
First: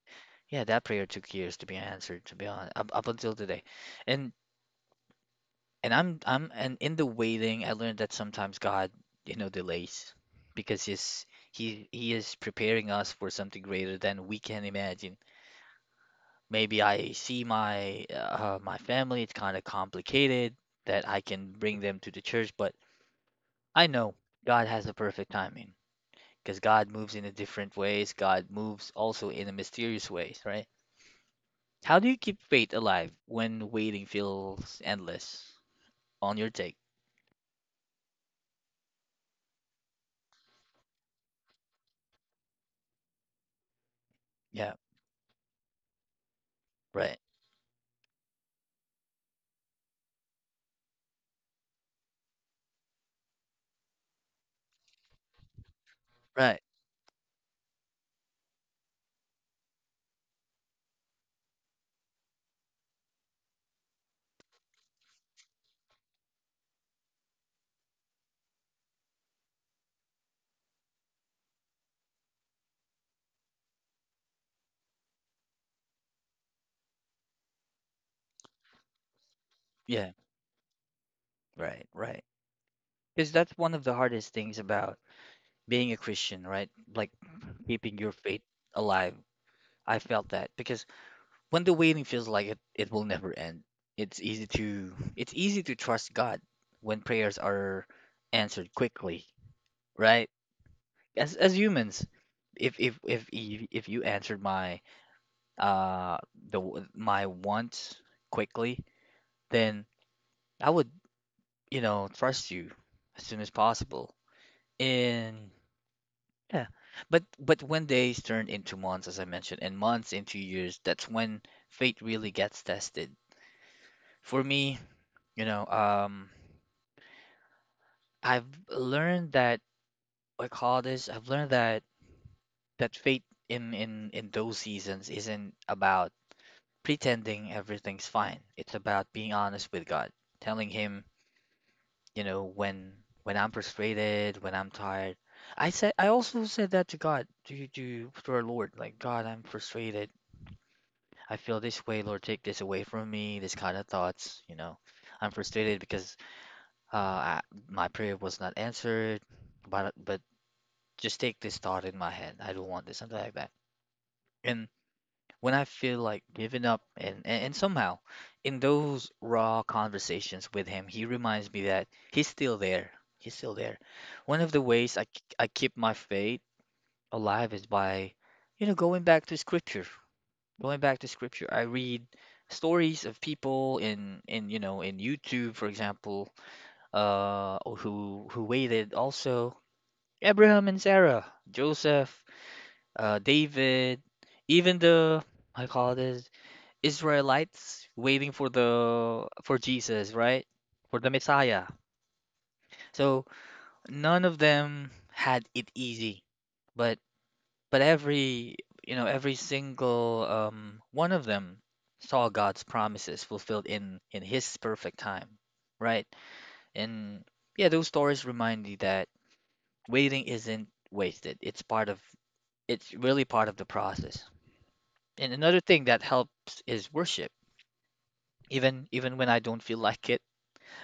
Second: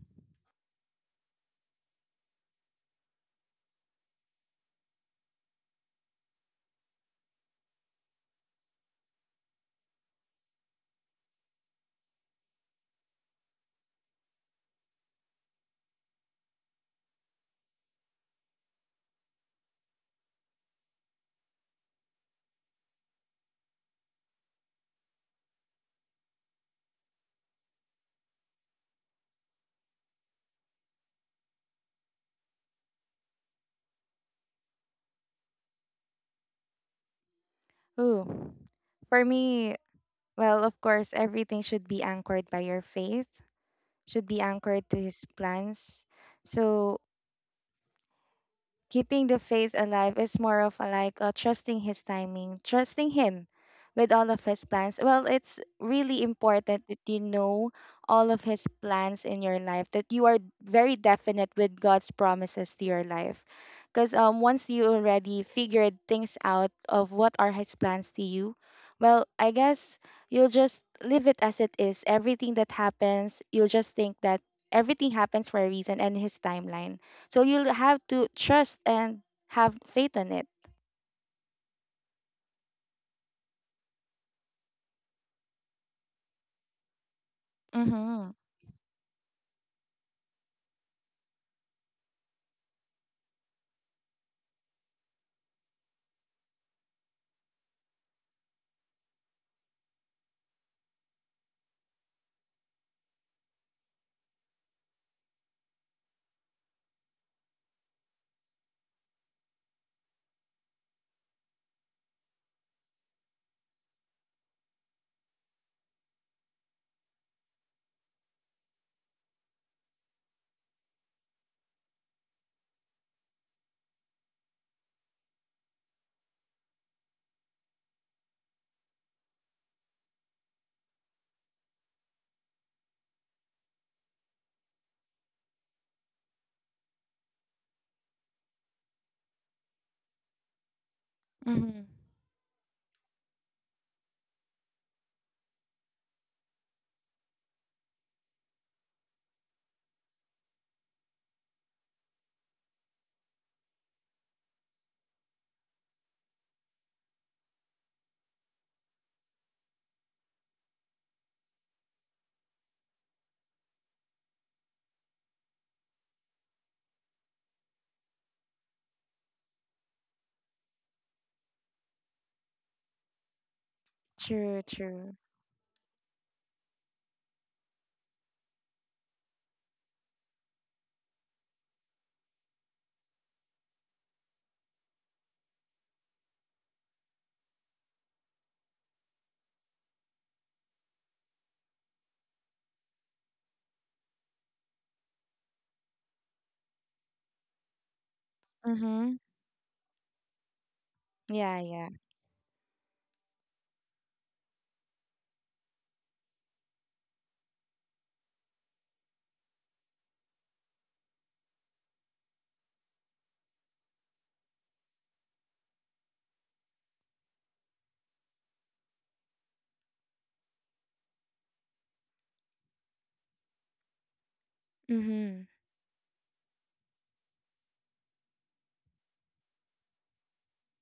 S1: Yeah, that prayer took years to be answered, to be honest, up, up until today. And and I'm I'm and in the waiting, I learned that sometimes God, you know, delays because He's, he he is preparing us for something greater than we can imagine. Maybe I see my, uh, my family; it's kind of complicated that I can bring them to the church, but I know God has the perfect timing. Because God moves in a different ways. God moves also in a mysterious ways, right? How do you keep faith alive when waiting feels endless? On your take.
S2: Ooh. For me, well, of course, everything should be anchored by your faith, should be
S1: Yeah,
S2: anchored to his plans. So
S1: right.
S2: keeping the faith alive is more of a like uh, trusting his timing, trusting him with all of his plans. Well, it's really
S1: Right.
S2: important that you know all of his plans in your life, that you are very definite with God's promises to your life. Because um, once you already figured things out of what are his plans to you, well, I guess you'll just leave it as it is. Everything that happens, you'll just think that everything happens for a reason and his timeline, so you'll have to trust and have
S1: Yeah,
S2: faith in it.
S1: right, right. Because that's one of the hardest things about being a Christian, right? Like keeping your
S2: Mm-hmm.
S1: faith alive. I felt that because when the waiting feels like it, it will never end. It's easy to it's easy to trust God when prayers are answered quickly, right? as as humans, if if if y- if you answered my uh the w- my want quickly, then I would you know trust you as soon as possible. And yeah, but but when days turn into months, as I mentioned, and months into years, that's when fate really gets tested for me. you know um I've learned that I call this I've learned that that fate in in in those seasons isn't about pretending everything's fine. It's about being honest with God, telling him,
S2: Mm-hmm.
S1: you know, when when I'm frustrated, when I'm tired. I said I also said that to God, to to to our Lord, like, God, I'm frustrated. I feel this way, Lord, take this away from me, this kind of thoughts, you know. I'm frustrated because uh I, my prayer was not answered, but but just take this thought in my head. I don't want this, something like that. And when I feel like giving up, and, and, and somehow in those raw conversations with him, he reminds me that he's still there. He's still there. One of the
S2: True,
S1: ways I,
S2: true.
S1: k- I keep my faith alive is by, you know, going back to scripture. Going back to scripture, I read stories of people in in you know in YouTube, for example, uh, who who waited also: Abraham and Sarah, Joseph, uh, David, even the, I call this, Israelites waiting for
S2: Mm-hmm.
S1: the for Jesus, right? For the
S2: Yeah,
S1: Messiah.
S2: yeah.
S1: So none of them had it easy, but but every you know every single um, one of them saw God's promises fulfilled in in His perfect time, right? And yeah, those stories remind me that waiting isn't wasted. It's part of it's really part of the process. And
S2: Mm-hmm.
S1: another thing that helps is worship. Even even when I don't feel like it,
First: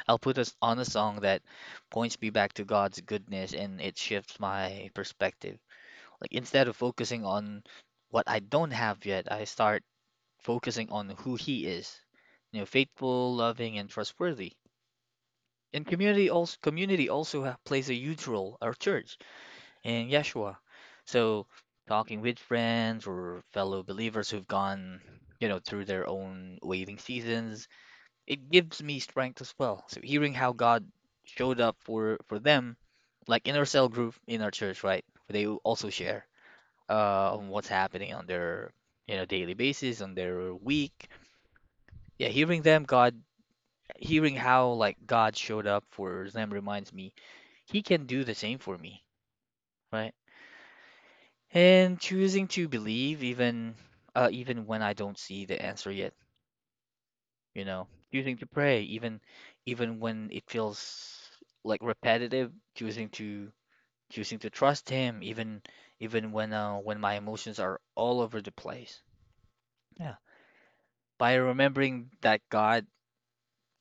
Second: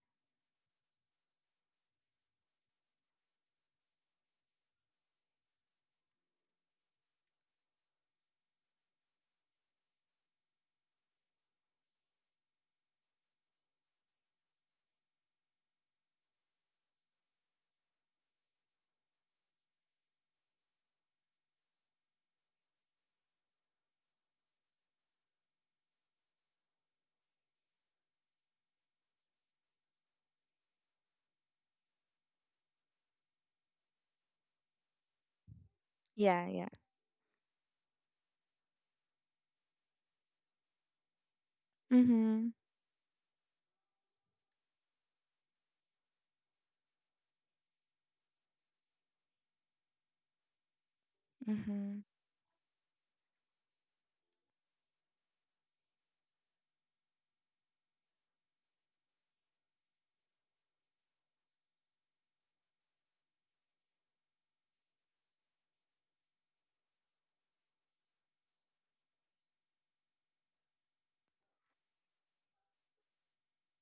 S1: I'll put us on a song that points me back to God's goodness, and it shifts my perspective. Like instead of focusing on what I don't have yet, I start focusing on who he is. You know, faithful, loving, and trustworthy. And community also community also ha- plays a huge role, our church in Yeshua. So talking with friends or fellow believers who've gone, you know, through their own waiting seasons, it gives me strength as well. So hearing how God showed up for for them, like in our cell group in our church, right? They also share
S2: Yeah, yeah.
S1: uh on what's happening on their you know daily basis, on their week. Yeah,
S2: Mm-hmm.
S1: hearing them, God, hearing how, like, God showed up for them reminds me He can do the same for me, right?
S2: Mm-hmm.
S1: And choosing to believe even uh even when I don't see the answer yet. you know Choosing to pray even even when it feels like repetitive, choosing to choosing to trust him even even when uh, when my emotions are all over the place. Yeah, by remembering that god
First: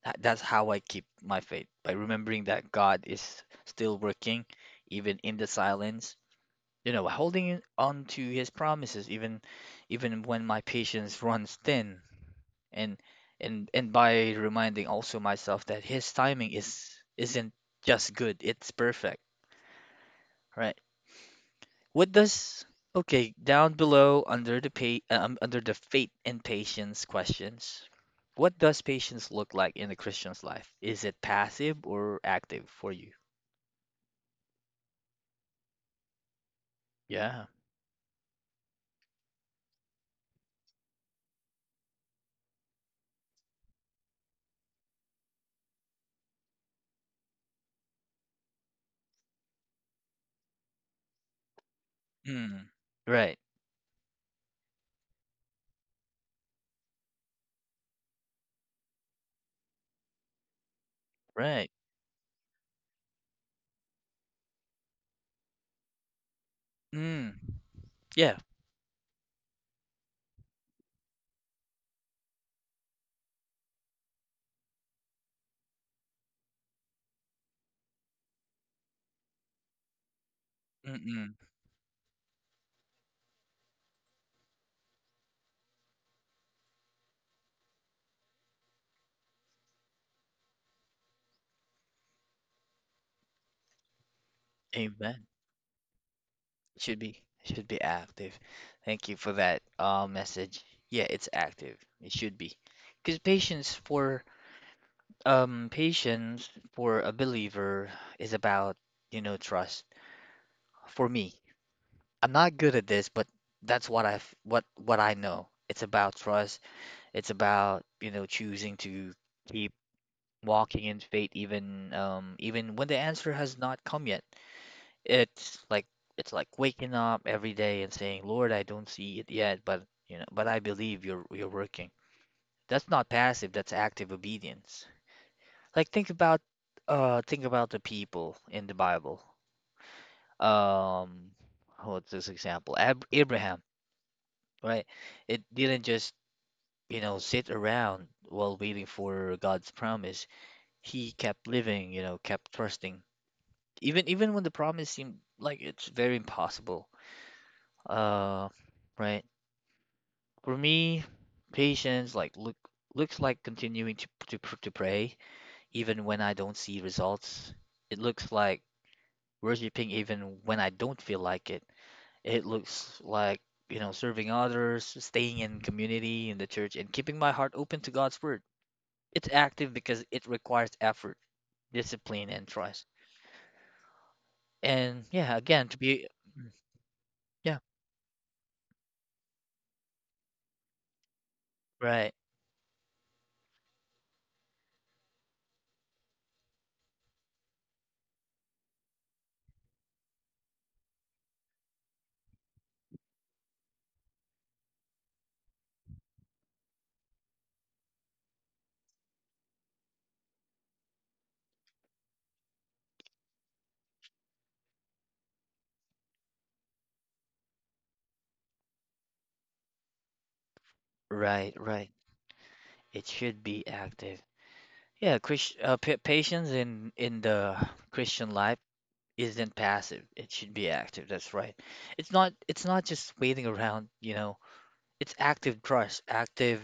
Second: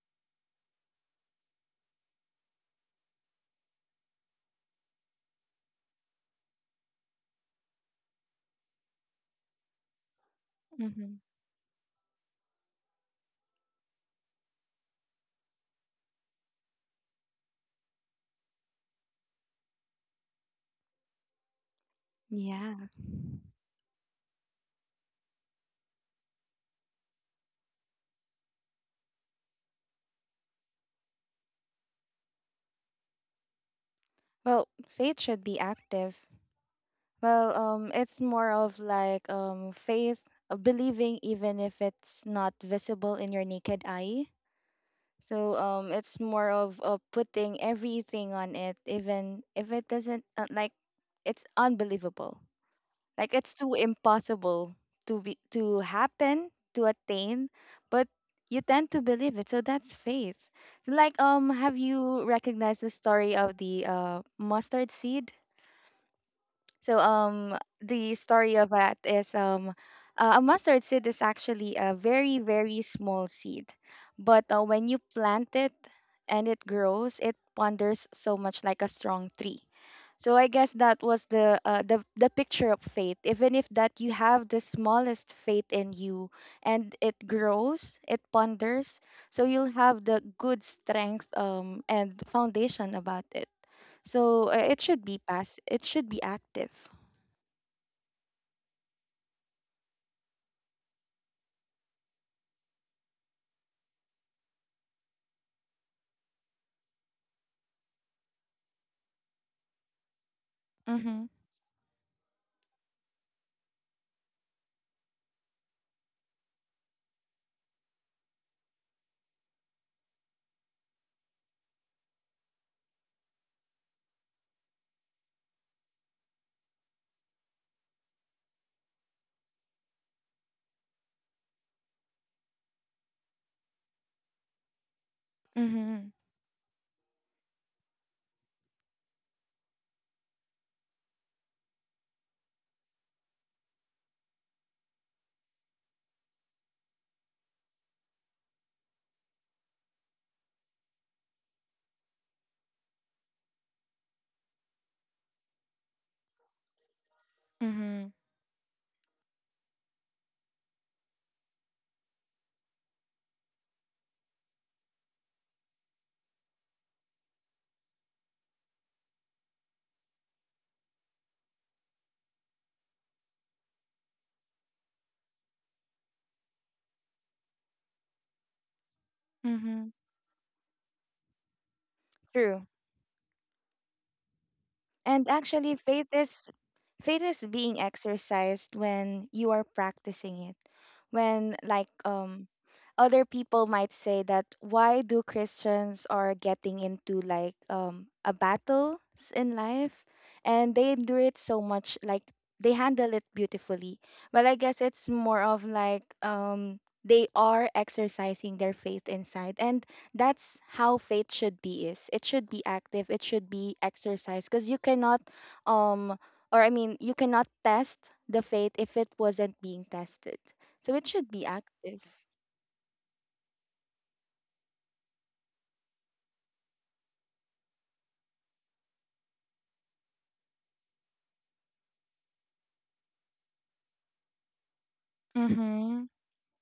S1: tha- that's how I keep my faith, by remembering that God is still working even in the silence, you know, holding on to his promises even even when my
S2: Mm-hmm.
S1: patience runs thin. And and and by reminding also myself that his timing is isn't just good, it's perfect, right? What does
S2: Yeah.
S1: Okay, down below, under the pay um, under the faith and patience questions. What does patience look like in a Christian's life? Is it passive or active for you?
S2: Well, faith should be active.
S1: Yeah.
S2: Well, um, it's more of like um faith, uh, believing even if it's not visible in your naked eye. So um, it's more of uh, putting everything on it, even if it doesn't, uh, like it's unbelievable.
S1: Mm.
S2: Like
S1: Right.
S2: it's too impossible to be to happen, to attain, but you tend to believe it. So that's faith. Like um
S1: Right.
S2: have you recognized the story of the uh mustard seed? So
S1: Mm.
S2: um the
S1: Yeah.
S2: story of that is um uh, a mustard seed is actually a very very small seed, but uh, when you plant it and it grows, it ponders so much like a strong tree. So I guess that was
S1: Mm-mm.
S2: the uh, the the picture of faith. Even if that you have the smallest faith in you, and it grows, it ponders. So you'll have the good strength um and foundation about it. So uh, it should be
S1: Amen.
S2: pass. It should be active.
S1: Should be should be active. Thank you for that uh, message. Yeah, it's active. It should be. Because patience for um patience for a believer is about, you know, trust. For
S2: Mhm.
S1: me, I'm not good at this, but that's what I have what what I know. It's about trust. It's about, you know, choosing to keep walking in faith even um even when the answer has not come yet. It's like it's like waking up every day and saying, "Lord, I don't see it yet, but you know, but I believe you're you're working." That's not passive, that's active obedience. Like,
S2: Mhm.
S1: think about uh think about the people in the Bible. Um, what's this example? Ab Abraham, right? It didn't just, you know, sit around while waiting for God's promise. He kept living, you know, kept trusting. Even even when the promise seemed like it's very impossible.
S2: Mhm.
S1: Uh, right? For me, patience, like, look looks like continuing to to pr- to pray even when I don't see results. It looks like worshiping even when I don't feel like it. It looks like, you know, serving others, staying in community in the church, and keeping my heart open to God's word. It's active
S2: Mhm.
S1: because it requires effort, discipline, and
S2: True.
S1: trust. And
S2: And
S1: yeah, again,
S2: actually,
S1: to
S2: faith
S1: be
S2: is faith is
S1: yeah,
S2: being exercised when you are practicing it. When like
S1: right,
S2: um other people might say that why do Christians are getting into like um a battle in life, and they endure it so much like they handle it beautifully. But I guess it's more of like um they are exercising their faith inside, and that's how faith should be, is it should be active, it should be exercised because you cannot, um or I mean, you cannot test the faith if it wasn't being tested, so it should be
S1: right, right.
S2: active.
S1: It should be active. Yeah, Christ, uh, pa- patience in in the Christian life isn't passive. It should be active. That's right. It's not it's not just waiting around, you know. It's active trust,
S2: Mm-hmm.
S1: active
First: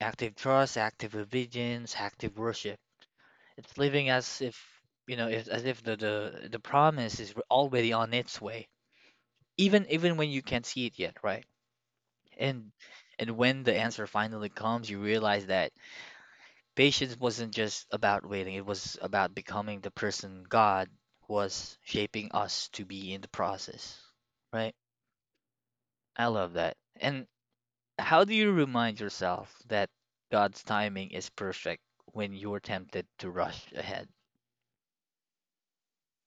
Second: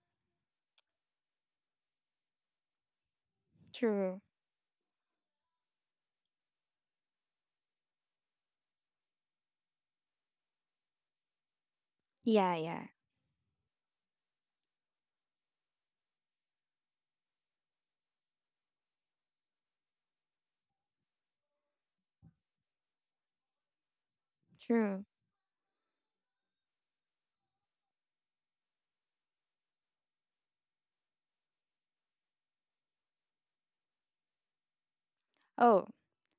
S1: active trust, active obedience, active worship. It's living
S2: True.
S1: as if, you know, if, as if the, the the promise is already on its way, even even when you can't see it yet, right?
S2: Yeah,
S1: And
S2: yeah.
S1: and when the answer finally comes, you realize that patience wasn't just about waiting, it was about becoming the person God was shaping us to be in the process, right?
S2: True.
S1: I love that. And how do you remind yourself that God's timing is perfect when you're tempted to rush ahead?
S2: Oh,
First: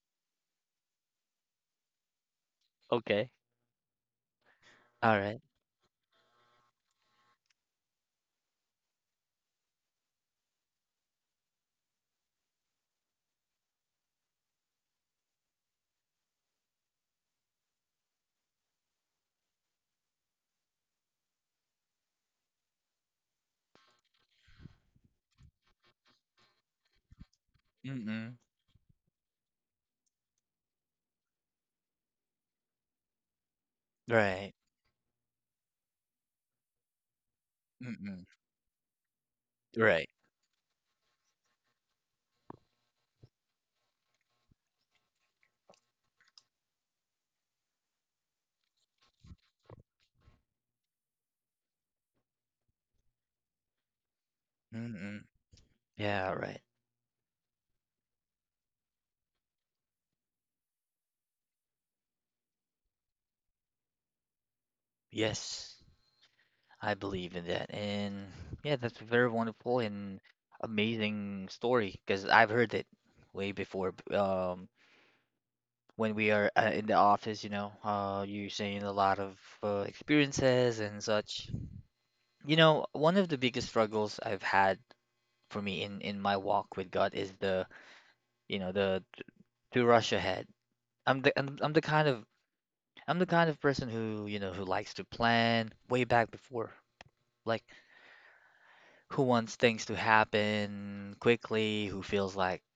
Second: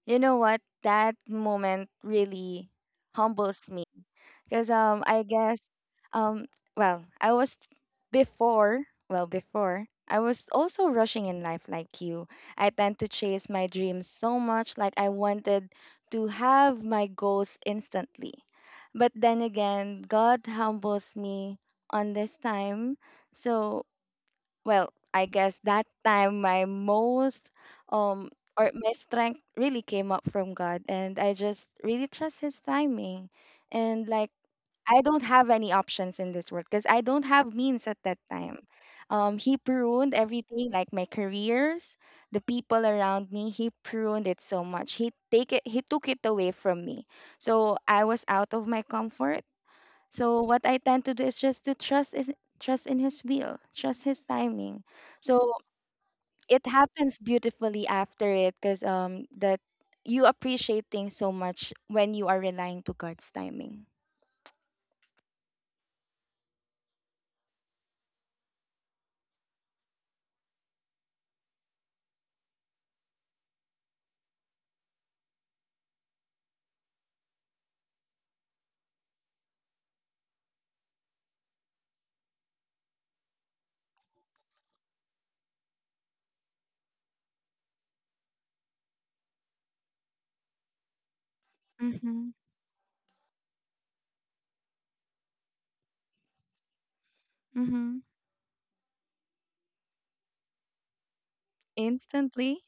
S2: you know what? That moment really
S1: Okay.
S2: humbles me because um
S1: All
S2: I
S1: right.
S2: guess um well, I was before well before I was also rushing in life like you. I tend to chase my dreams so much like I wanted to have my goals instantly. But then again, God humbles me on this time. So well, I guess that time my most um
S1: Mm-mm.
S2: or my strength really came up from God, and I just really trust his timing. And like
S1: Right.
S2: I don't have any options in this world because I don't have means at that
S1: Mm-mm.
S2: time. Um he
S1: Right.
S2: pruned everything like my careers, the people around me, he pruned it so much. He take it he took it away from me. So I was out of my comfort, so what I tend to do is just to trust is trust in his will, trust his timing.
S1: Mm-mm.
S2: So
S1: Yeah, right.
S2: it happens beautifully after it because um that you appreciate things so much when you are relying to God's timing.
S1: Yes. I believe in that. And yeah, that's a very wonderful and amazing story because I've heard it way before. B- Um, when we are uh, in the office, you know, uh, you're saying a lot of uh, experiences and such. You know, one of the biggest struggles I've had, for me, in in my walk with God, is the, you know, the to rush ahead. I'm the I'm, I'm the kind of
S2: Mm-hmm.
S1: I'm the kind of person who, you know, who likes to plan way back before. Like
S2: Mm-hmm.
S1: who wants things to happen quickly, who feels like,
S2: Instantly.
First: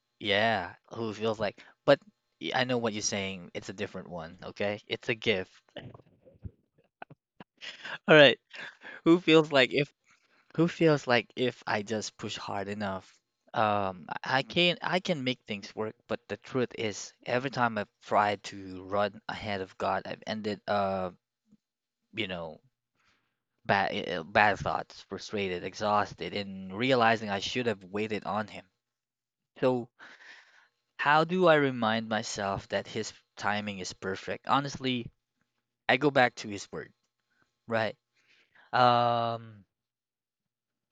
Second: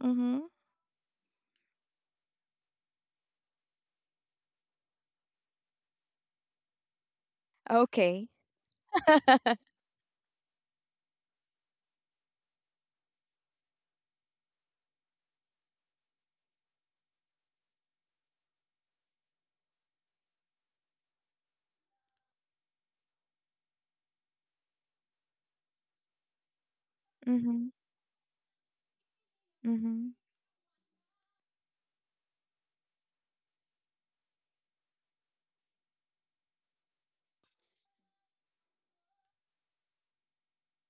S2: Mm-hmm.
S1: yeah, who feels like, but y- I know what you're saying. It's a different one, okay? It's a gift. All
S2: Okay.
S1: right. Who feels like if who feels like if I just push hard enough, um, I I can I can make things work, but the truth is, every time I've tried to run ahead of God, I've ended uh, you know, bad bad thoughts, frustrated, exhausted, and realizing I should
S2: Mm-hmm.
S1: have waited on him. So
S2: Mm-hmm.
S1: how do I remind myself that his timing is perfect? Honestly, I go back to his word, right? Um,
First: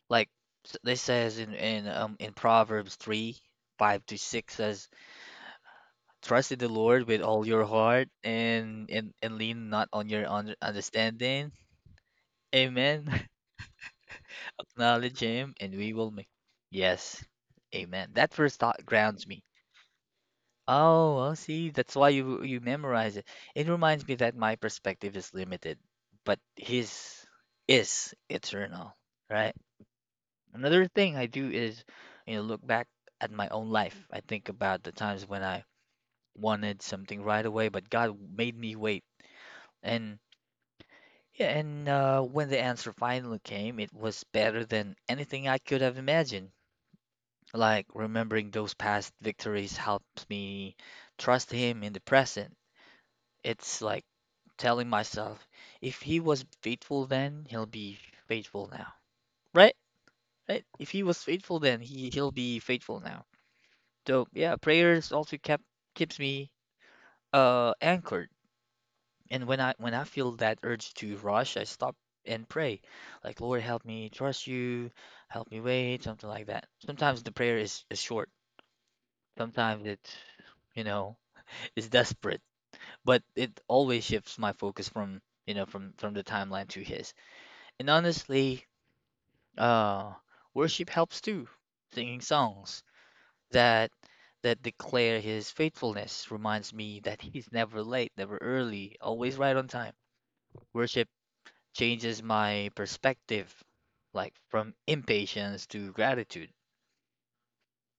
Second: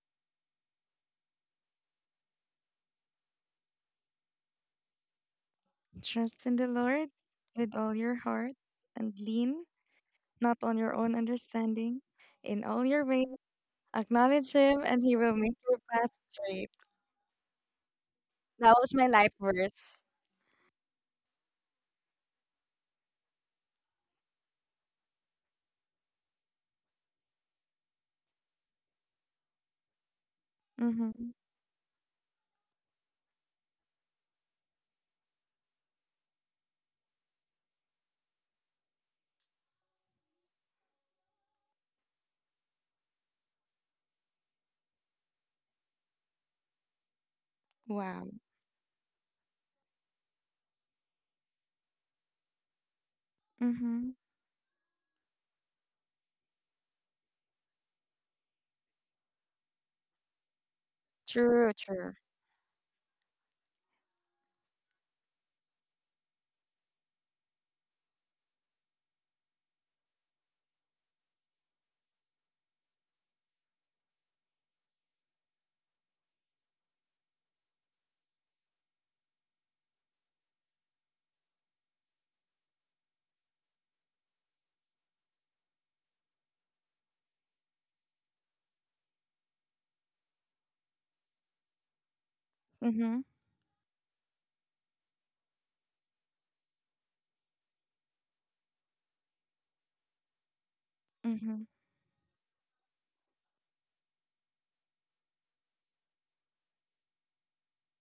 S1: like, s- they says in in um in Proverbs three, five to six says,
S2: Trust
S1: "Trust
S2: in
S1: in
S2: the
S1: the Lord
S2: Lord
S1: with all your
S2: with all
S1: heart,
S2: your heart
S1: and and,
S2: and
S1: and
S2: lean
S1: lean not on your un
S2: not on your own
S1: understanding."
S2: understanding. In all your
S1: Amen.
S2: ways, acknowledge Him, and He
S1: Acknowledge
S2: will
S1: him,
S2: make
S1: and
S2: your
S1: we will
S2: path
S1: make.
S2: straight.
S1: Yes. Amen. That first
S2: That
S1: thought
S2: was my
S1: grounds
S2: life
S1: me.
S2: verse.
S1: Oh, I see. That's why you you memorize it. It reminds me that my perspective is limited, but his is eternal, right? Another thing I
S2: Mm-hmm.
S1: do is, you know, look back at my own life. I think about the times when I wanted something right away, but God made me wait. And yeah, and uh, when the answer finally came, it was better than anything I could have imagined. Like
S2: Wow.
S1: remembering those past victories helps me trust Him in the present. It's like
S2: Mm-hmm.
S1: telling myself, if he was faithful then, he'll be faithful now. Right? Right? If he was faithful
S2: True,
S1: then, he
S2: true.
S1: he'll be faithful now. So yeah, prayers also kept keeps me uh anchored. And when I when I feel that urge to rush, I stop and pray. Like, Lord, help me trust you, help me wait, something like that. Sometimes the prayer is, is short. Sometimes it's you know, is desperate. But it always shifts my focus from you know from from the timeline to his. And honestly, Uh, worship helps too. Singing songs
S2: Mm-hmm.
S1: that that declare his faithfulness reminds me that he's never late, never early, always right on time. Worship
S2: Mm-hmm.
S1: changes my perspective, like from impatience to gratitude,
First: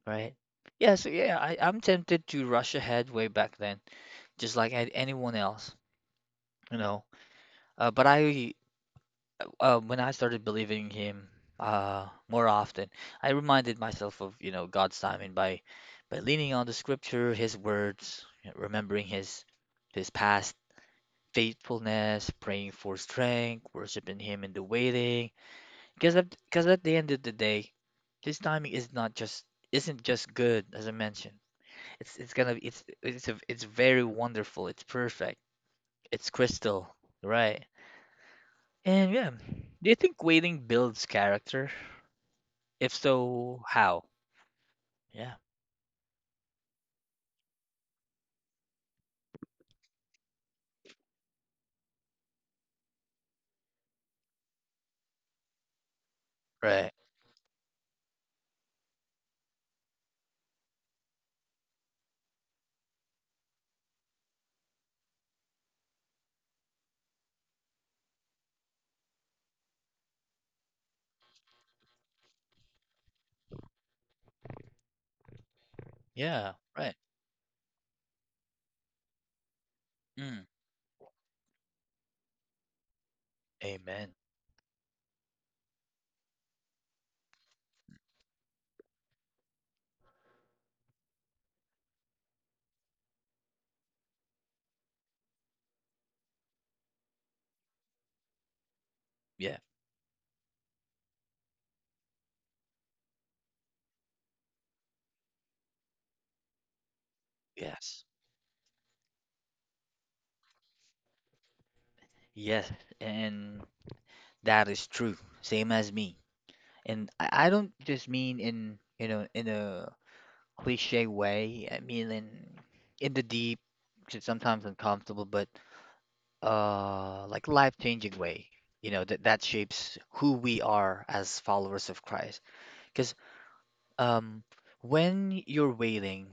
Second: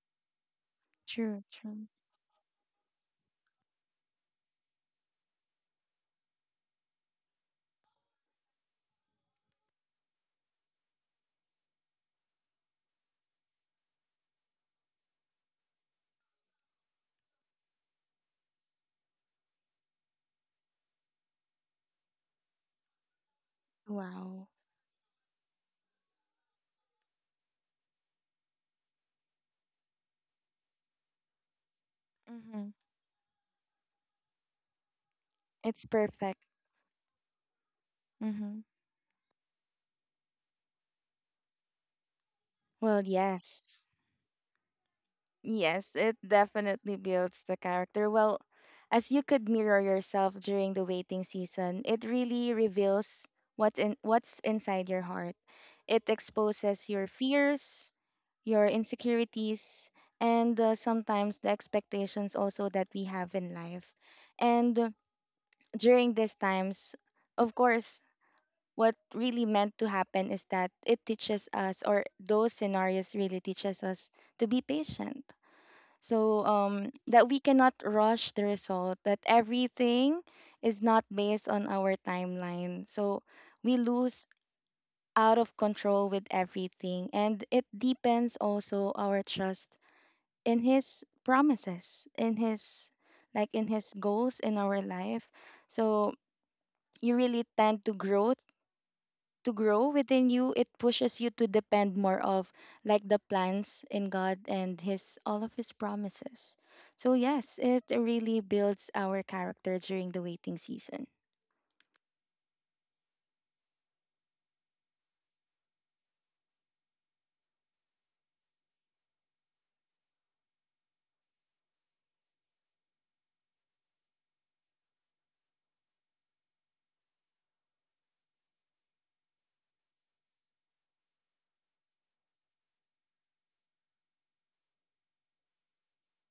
S1: right? Yeah, so yeah,
S2: True,
S1: I, I'm
S2: true.
S1: tempted to rush ahead way back then, just like a- anyone else, you know. Uh, but I uh, When I started believing him uh, more often, I reminded myself of, you know, God's timing by by leaning on the scripture, his words, you know, remembering his his past faithfulness, praying for strength, worshiping him
S2: Wow.
S1: in the waiting. Because at, because at the end of the day, his timing is not just isn't just good, as I mentioned. It's it's gonna
S2: Mm-hmm.
S1: it's it's a, it's very wonderful. It's perfect.
S2: It's
S1: It's
S2: perfect.
S1: crystal, right?
S2: Mm-hmm.
S1: And yeah, do you think waiting builds character? If
S2: Well,
S1: so,
S2: yes.
S1: how? Yeah.
S2: Yes, it definitely builds the character. Well, as you could mirror yourself during the waiting season, it really reveals what in, what's inside your heart. It exposes
S1: Right.
S2: your fears, your insecurities, and uh, sometimes the expectations also that we have in life. And uh, during these times, of course, what really meant to happen is that it teaches us, or those scenarios really teaches us to be patient, so
S1: Yeah.
S2: um,
S1: Right.
S2: that we cannot rush the result, that everything
S1: Mm.
S2: is not based on our timeline. So we
S1: Amen.
S2: lose out of control with everything. And it depends also our trust in his promises, in his like in his goals in our life. So you really tend to grow to
S1: Yeah.
S2: grow within you, it pushes you to depend more of like the plans in God and his all of his promises. So yes, it
S1: Yes.
S2: really builds our character during the waiting season.
S1: Yes, and that is true. Same as me. And I, I don't just mean in you know in a cliche way. I mean in in the deep, which is sometimes uncomfortable, but uh like life-changing way. You know that that shapes who we are as followers of Christ. Because um when you're wailing,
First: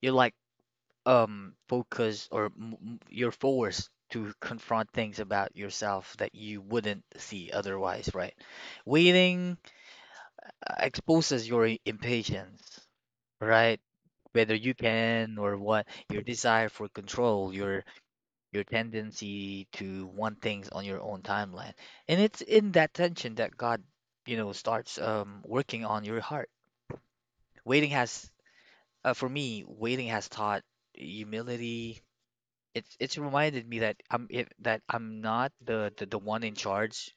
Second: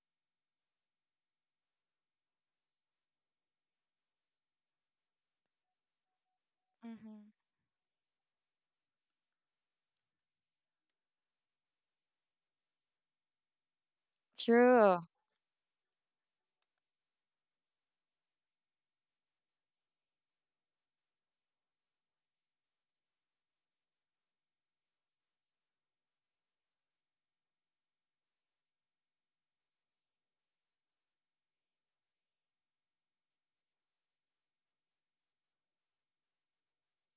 S1: you're like um focus or m- m- you're forced to confront things about yourself that you wouldn't
S2: Mm-hmm.
S1: see otherwise, right? Waiting uh, exposes your i- impatience, right? Whether you
S2: True.
S1: can or what, your desire for control, your your tendency to want things on your own timeline. And it's in that tension that God, you know, starts um working on your heart. Waiting has uh, For me, waiting has taught humility, it's it's reminded me that I'm it, that I'm not the, the the one in charge.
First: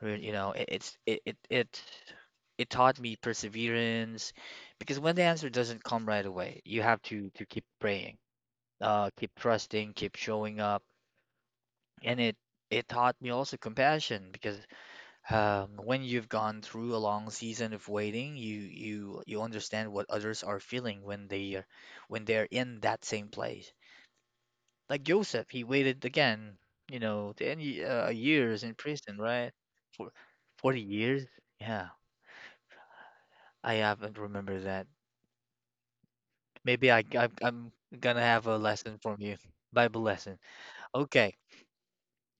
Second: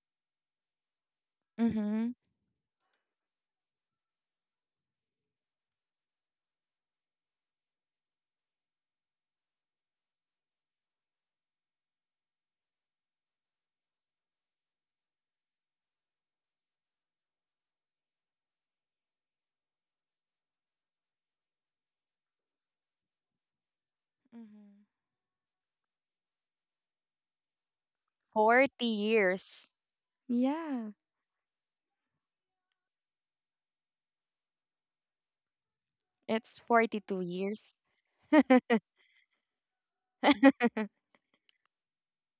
S1: re- You know, it, it's it, it it
S2: Mm-hmm.
S1: it taught me perseverance because when the answer doesn't come right away, you have to to keep praying, uh, keep trusting, keep showing up, and it it taught me also compassion because um, when you've gone through a long season of waiting, you you you understand what others are feeling when they are when they're in that same place.
S2: Mm-hmm.
S1: Like Joseph, he waited again, you know, ten ye- uh, years in
S2: forty
S1: prison, right?
S2: years.
S1: For forty
S2: Yeah,
S1: years? Yeah, I haven't remember that.
S2: it's
S1: Maybe I,
S2: forty-two
S1: I I'm
S2: years.
S1: gonna have a lesson from you, Bible lesson. Okay,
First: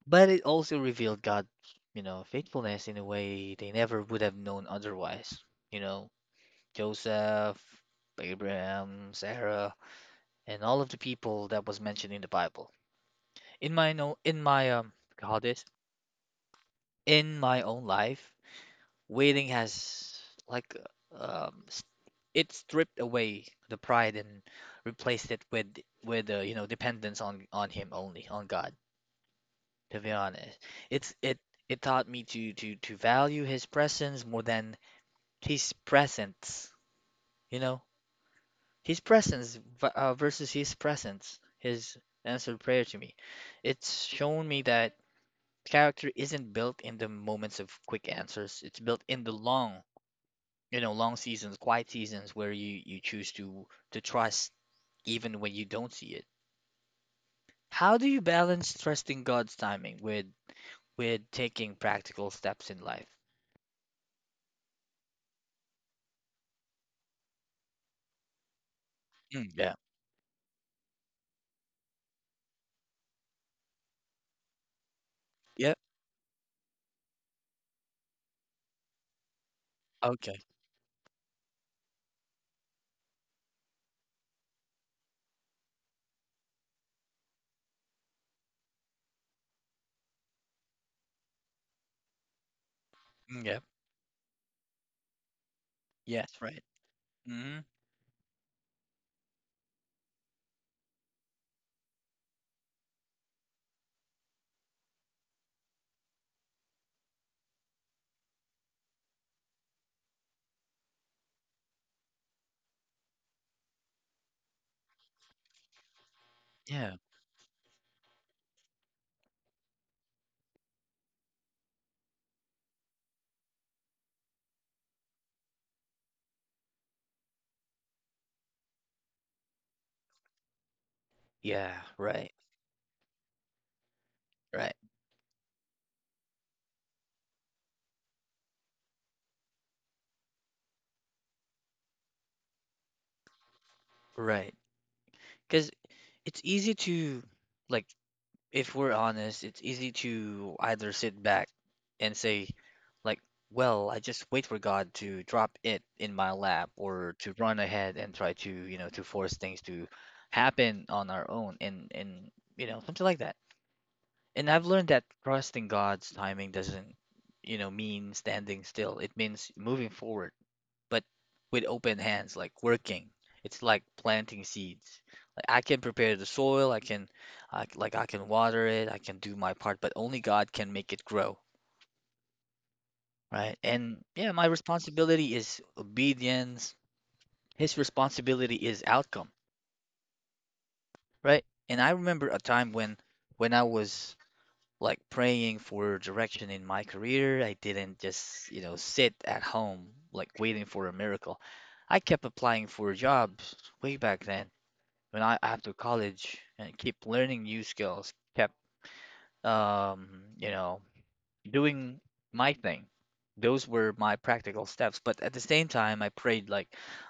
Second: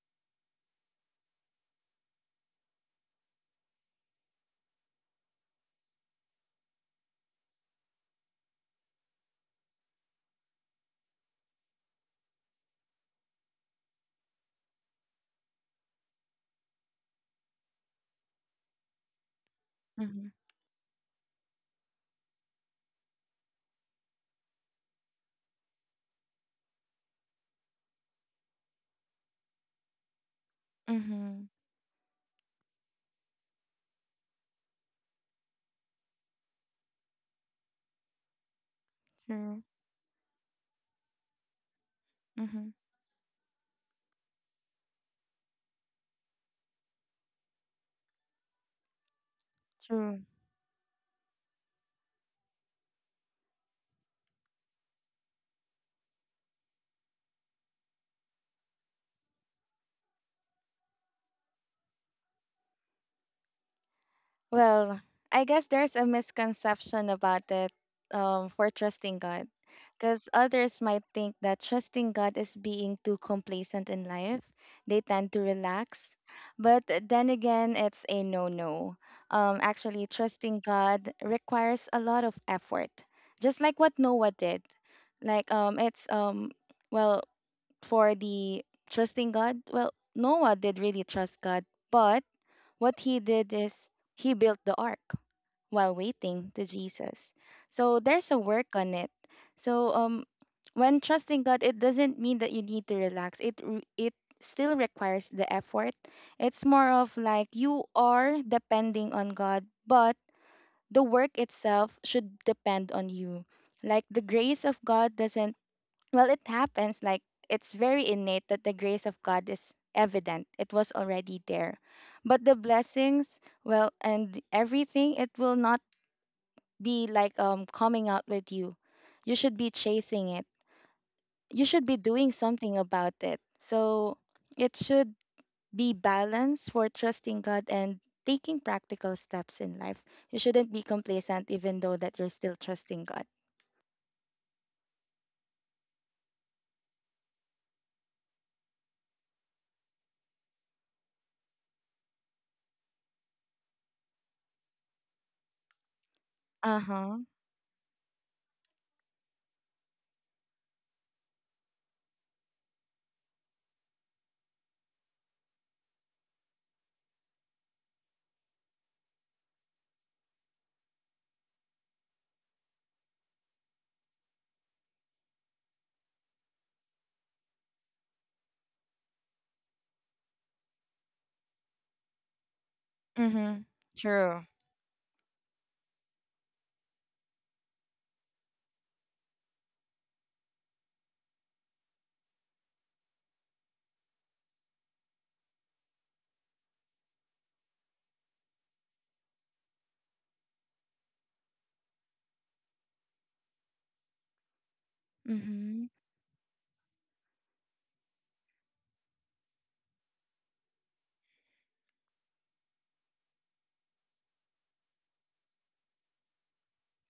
S1: but it also revealed God, you know, faithfulness in a way they never would have known otherwise. You know, Joseph, Abraham, Sarah, and all of the people that was mentioned in the Bible. In my no, in my um, God is In my own life, waiting has
S2: mm-hmm.
S1: like um, s- it stripped away the pride and replaced it with with uh, you know dependence on on him, only on God. To be honest, it's it
S2: Mm-hmm.
S1: it taught me to to to value his presence more than his presence. You know, his presence
S2: True.
S1: v- uh, versus his presence. His answered
S2: Mm-hmm.
S1: prayer to me. It's shown me that character isn't built in the moments of quick answers. It's built in the long,
S2: True.
S1: you know, long seasons, quiet seasons where you you choose to to trust even when you don't see it. How do you balance trusting God's timing with with taking practical steps in life?
S2: Well, I guess there's a misconception about it, um, for trusting
S1: Mm,
S2: God.
S1: yeah.
S2: Because others might think that trusting God is being too complacent in life. They tend to
S1: Yeah.
S2: relax. But then again, it's a no no. Um, actually,
S1: Okay.
S2: trusting God requires a lot of effort, just like what Noah did. Like, um, it's, um, well, for the trusting God, well, Noah did really trust God, but what he
S1: Mm,
S2: did
S1: yeah.
S2: is he built the ark while
S1: Yes,
S2: waiting
S1: right.
S2: to Jesus.
S1: Hmm.
S2: So there's a work on it. So um when trusting God, it doesn't mean that you need to relax. It re- it still requires the effort. It's more of like you are depending on God, but the work itself should depend on you. Like the grace of God doesn't, well, it
S1: Yeah.
S2: happens like it's very innate that the grace of God is evident. It was already there. But the blessings, well, and everything, it will not be like um coming out with you. You should be chasing it. You
S1: Yeah.
S2: should be
S1: Right.
S2: doing something about it. So
S1: Right,
S2: it should be balanced for trusting God and taking practical steps in life. You shouldn't be complacent even though that you're still trusting God.
S1: right. Because it's easy to, like, if we're honest, it's easy to either sit back and say, like, well, I just wait for God to drop it in my lap, or
S2: Uh-huh.
S1: to run ahead and try to, you know, to force things to happen on our own, and and you know, something like that. And I've learned that trusting God's timing doesn't, you know, mean standing still. It means moving forward, but with open hands, like working. It's like planting seeds. Like, I can prepare the soil, I can I, like I can water it, I can do my part, but only God can make it grow. Right.
S2: Mm-hmm.
S1: And yeah,
S2: True.
S1: my responsibility is obedience. His responsibility is outcome, right? And I remember a time when when I was like praying for direction in my career. I didn't just, you know, sit at home like waiting for a miracle. I kept applying for jobs way back then when I after
S2: Mm-hmm.
S1: college and keep learning new skills, kept um, you know, doing my thing. Those were my practical steps. But at the same time, I prayed, like,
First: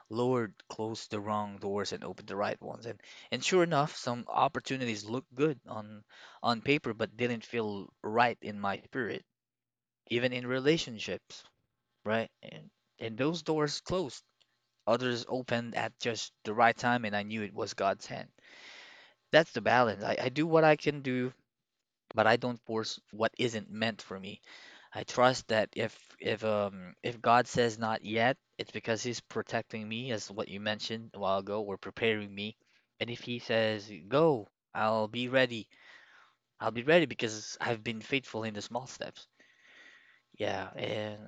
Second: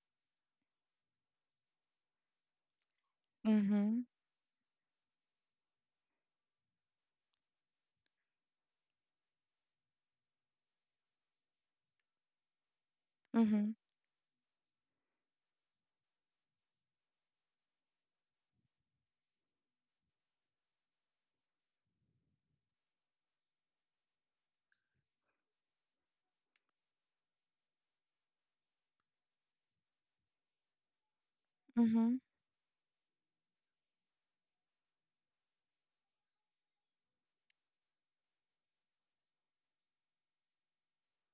S1: Lord, close the wrong doors and open the right ones. And and sure enough,
S2: Mm-hmm.
S1: some opportunities looked good on on paper, but didn't feel right in my spirit, even in relationships, right? And and those
S2: Mhm.
S1: doors closed. Others opened at just the right time, and I knew it was God's hand. That's the balance. I, I do what I can do, but I don't force what isn't meant for me. I trust that if if um if God says not yet, it's because He's protecting me, as what you mentioned a while ago, or
S2: Mhm.
S1: preparing me. And if He says go, I'll be ready. I'll be ready because I've been faithful in the small steps. Yeah, and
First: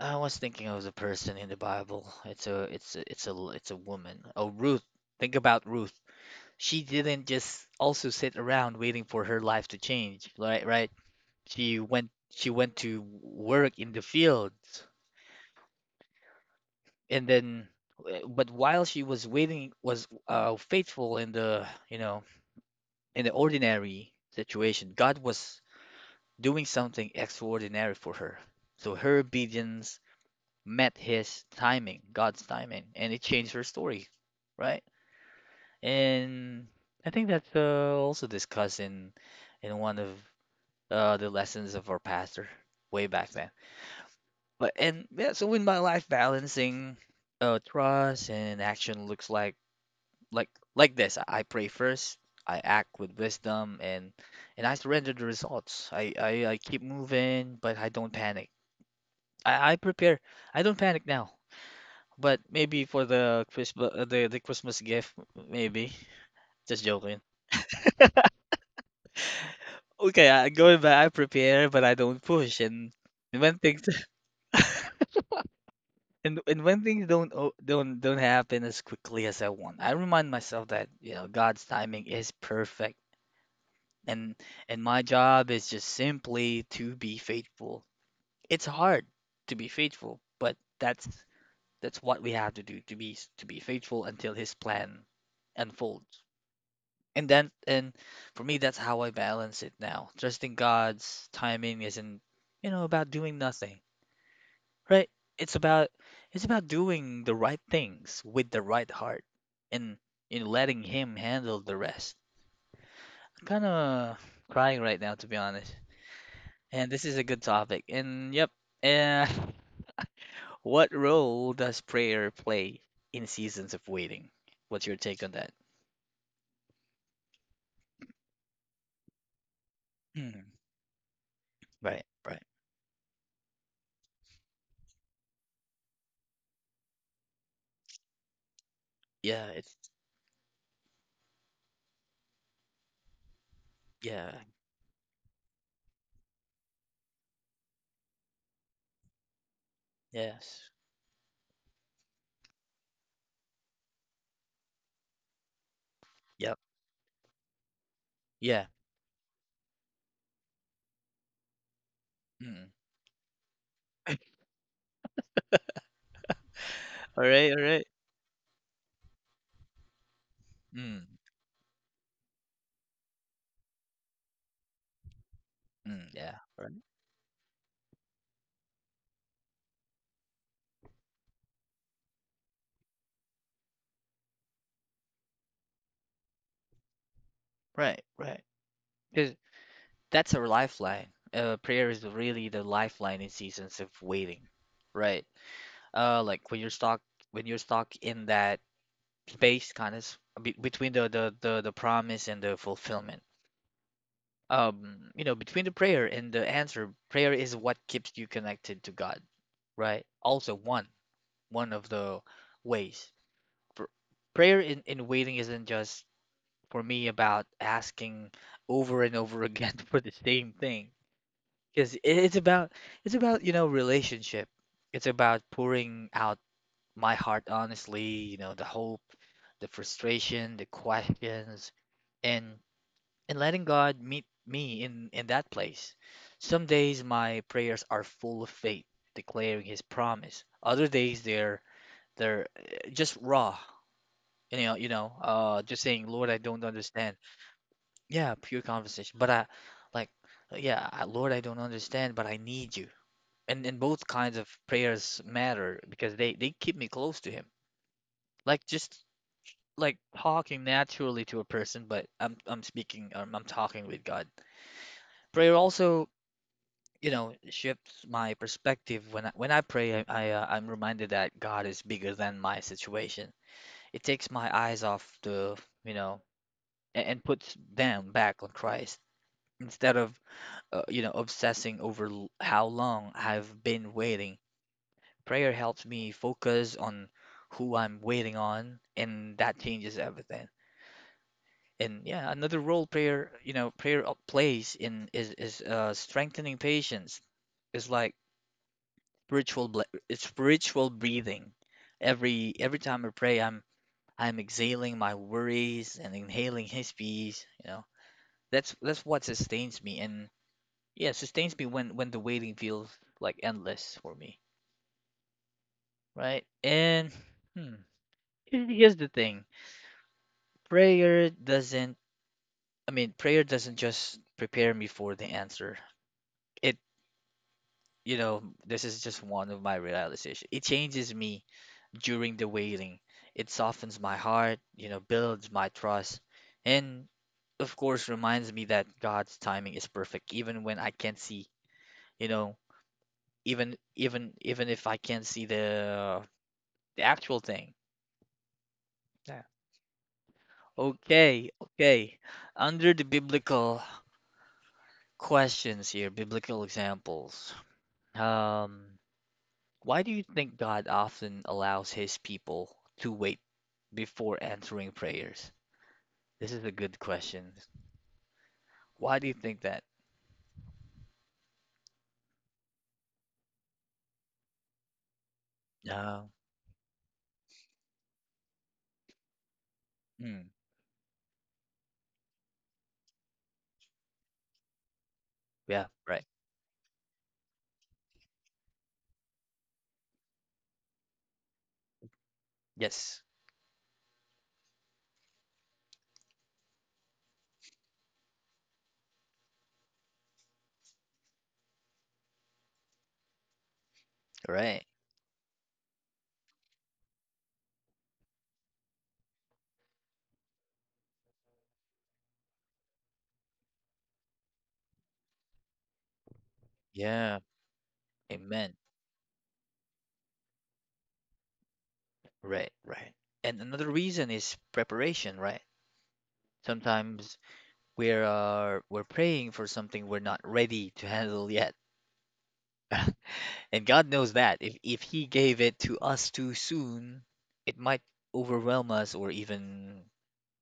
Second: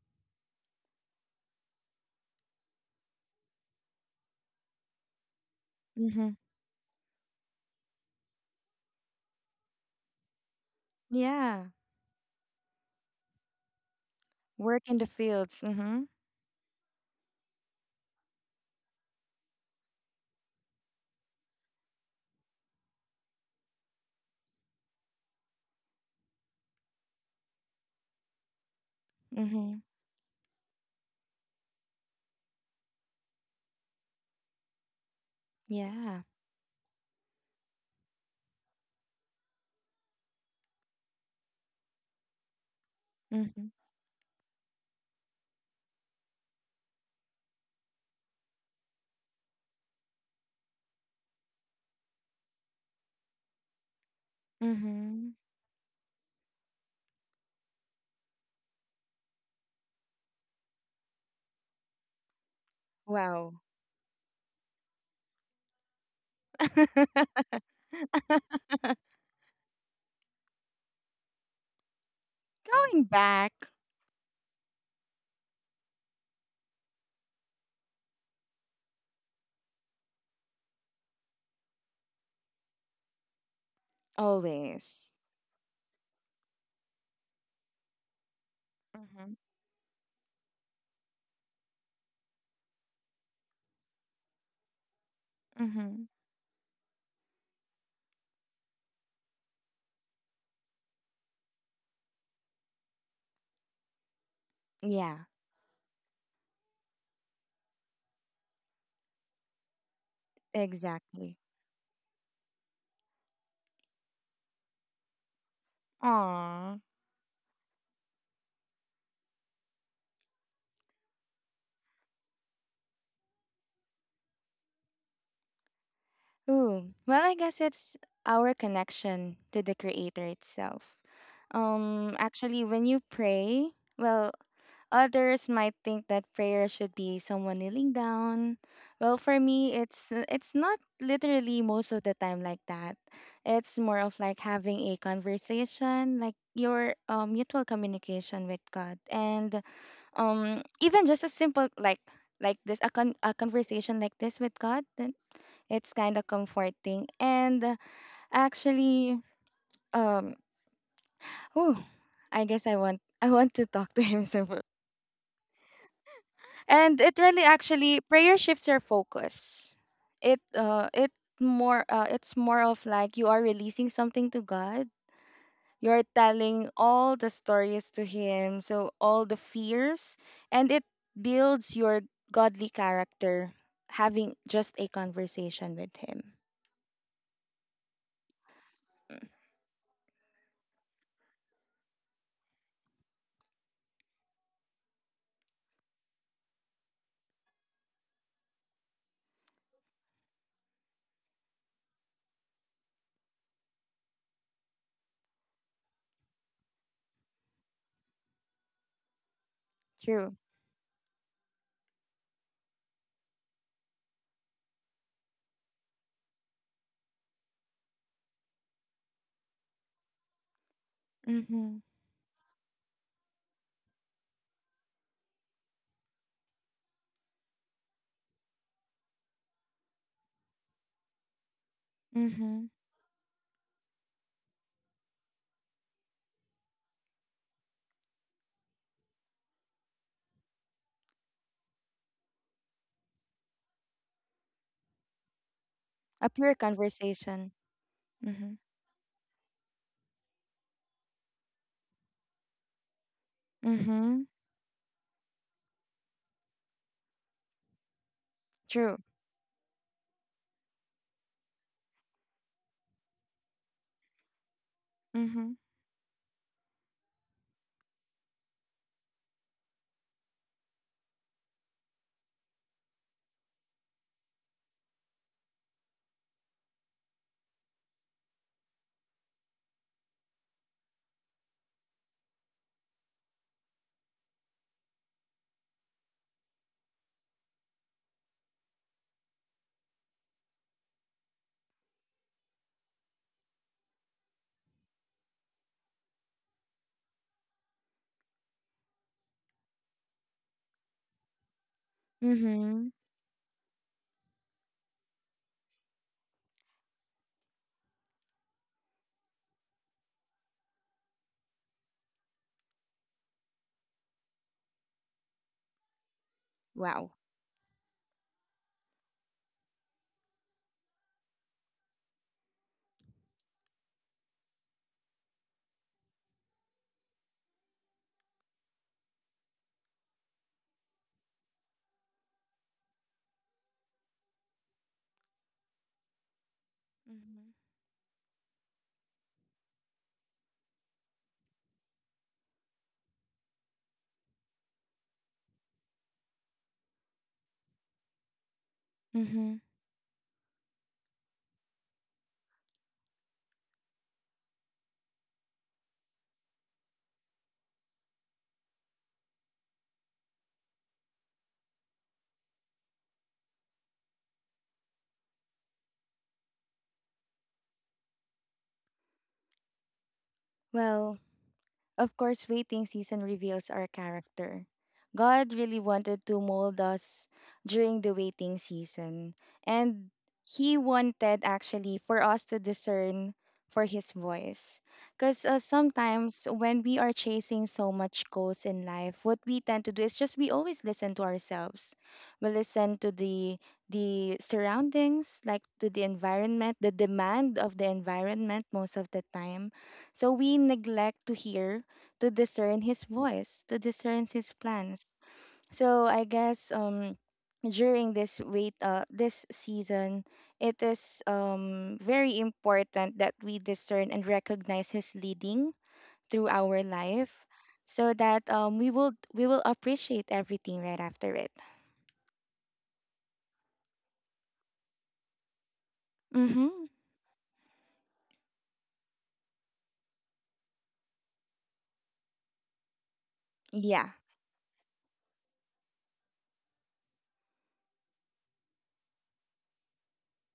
S1: I was thinking of the person in the Bible. It's a it's a it's a it's a woman. Oh, Ruth. Think about Ruth.
S2: Mhm.
S1: She didn't just also sit around waiting for her life to change, right? Right?
S2: Yeah.
S1: She went she went to work in the field,
S2: Work in the fields. Mhm.
S1: and then uh, but while she was waiting was uh, faithful in the, you know in the ordinary situation. God was doing something extraordinary for her. So her
S2: Mhm.
S1: obedience met his timing, God's timing, and it changed her story, right?
S2: Yeah.
S1: And I think that's uh, also discussed in in one of uh, the lessons of our pastor way back then.
S2: Mhm.
S1: But and yeah, so in my life, balancing uh, trust and action looks like, like like this: I pray first, I act with wisdom, and and I surrender the
S2: Mhm.
S1: results. I i, I keep moving, but I don't panic. I, I prepare, I don't panic now, but maybe for the
S2: Wow.
S1: Christmas, the, the Christmas gift, maybe. Just joking. Okay, I going back, I prepare, but I don't push. and
S2: Going
S1: and
S2: back
S1: when things and and when things don't o- don't don't happen as quickly as I want, I remind myself that, you know, God's timing is perfect, and and my
S2: always.
S1: job is just simply to be faithful. It's hard
S2: Mhm.
S1: to be faithful, but that's that's what we have to do, to be to be faithful until his plan
S2: Mhm.
S1: unfolds. And then and for me, that's how I balance it now. Trusting God's timing isn't, you know, about doing nothing, right?
S2: Yeah.
S1: It's about it's about doing the right things with the right heart, and in letting him
S2: Exactly.
S1: handle the rest. I'm kind of crying right now, to be honest.
S2: Aw.
S1: And this is a good topic. And yep, uh, what role does prayer play in seasons of waiting? What's your take on that?
S2: Ooh. Well, I guess it's our connection to the creator
S1: Mm,
S2: itself.
S1: right,
S2: Um
S1: right.
S2: actually when you pray, well, others might think that prayer should be someone kneeling down. Well, for
S1: Yeah, it's
S2: me, it's it's not literally most of the time like that. It's more of
S1: yeah,
S2: like having a conversation, like your um, mutual communication with God, and
S1: yes,
S2: um, even just a simple like like this a, con- a conversation like this with God. Then it's kind of
S1: yep,
S2: comforting, and uh,
S1: yeah.
S2: actually, um, oh, I
S1: Mm.
S2: guess I want I want to talk to him, and
S1: All
S2: it
S1: right,
S2: really
S1: all right.
S2: actually prayer shifts your focus. it uh
S1: Mm,
S2: it more uh, it's more of like you are releasing something to God,
S1: mm,
S2: you're
S1: yeah, right,
S2: telling all the stories to him, so all the fears. And it builds your godly character having just a conversation with him.
S1: right, right. Because that's our lifeline. Uh, prayer is really the lifeline in seasons of waiting, right? Uh, like when you're stuck, when you're stuck in that space, kind of be- between the, the the the promise and the fulfillment, um you know, between the prayer and the answer, prayer is what keeps you connected to God, right?
S2: True.
S1: Also, one one of the ways, Pr- prayer in in waiting isn't just for me about asking over and over again for the same thing,
S2: Mhm.
S1: because it's about it's about, you know, relationship. It's about pouring out my heart honestly, you know, the hope, the frustration, the questions, and
S2: Mhm.
S1: and letting God meet me in in that place. Some days my prayers are full of faith, declaring His promise. Other days they're they're uh, just raw, you know, you know, uh, just saying, Lord,
S2: A
S1: I
S2: pure
S1: don't understand.
S2: conversation.
S1: Yeah, pure
S2: Mhm.
S1: conversation. But I like, yeah, I- Lord, I don't understand, but I need you. And and both
S2: Mhm.
S1: kinds of prayers matter because they they keep me close to Him. Like, just
S2: True.
S1: like talking naturally to a person, but I'm I'm speaking, um, I'm talking with God. Prayer
S2: Mhm.
S1: also, you know, shifts my perspective. When I, when I pray, I, I uh, I'm reminded that God is bigger than my situation. It takes my eyes off the, you know, and, and puts them back on Christ, instead of uh, you know, obsessing over l- how long I've been waiting. Prayer helps me focus on who I'm waiting on, and that changes everything. And yeah, another role prayer, you know, prayer uh, plays in is is uh, strengthening patience. It's like spiritual ble- it's spiritual breathing. Every every
S2: Mhm.
S1: time I pray, I'm I'm exhaling my worries and inhaling His peace. You know, that's that's what sustains me, and yeah, sustains me when when the waiting feels like endless for me, right? And
S2: Wow.
S1: hmm, here- here's the thing: prayer doesn't. I mean, prayer doesn't just prepare me for the answer. It, you know, this is just one of my realizations. It changes me during the waiting. It softens my heart, you know, builds my trust, and
S2: Mhm.
S1: of course reminds me that God's timing is perfect, even when I can't see, you know, even even even if I can't see the the actual thing. Yeah.
S2: Mhm.
S1: Okay, okay. Under the biblical questions here, biblical examples. Um, why do you think God often allows his people to wait before answering prayers? This is a good question. Why do you think that?
S2: Well, of course, waiting season reveals our character. God really
S1: Uh,
S2: wanted to mold us during the waiting season, and
S1: mm,
S2: He wanted actually for us to discern for His voice. Because uh,
S1: yeah, right.
S2: sometimes when we are chasing so much goals in life, what we tend to do is just we always listen to ourselves. We listen to
S1: Yes,
S2: the the surroundings, like to the environment, the demand of the environment most of the time. So we neglect to hear to discern his voice, to discern his
S1: right.
S2: plans. So I guess um during this wait uh this season it is um very important that we discern and recognize his leading through our
S1: Yeah,
S2: life, so that
S1: amen.
S2: um we will we will appreciate everything right after it.
S1: Right, right. And another reason is preparation, right?
S2: Mhm.
S1: Sometimes we are we're praying for something we're not ready to handle yet. And God
S2: Yeah.
S1: knows that if if he gave it to us too soon, it might overwhelm us or even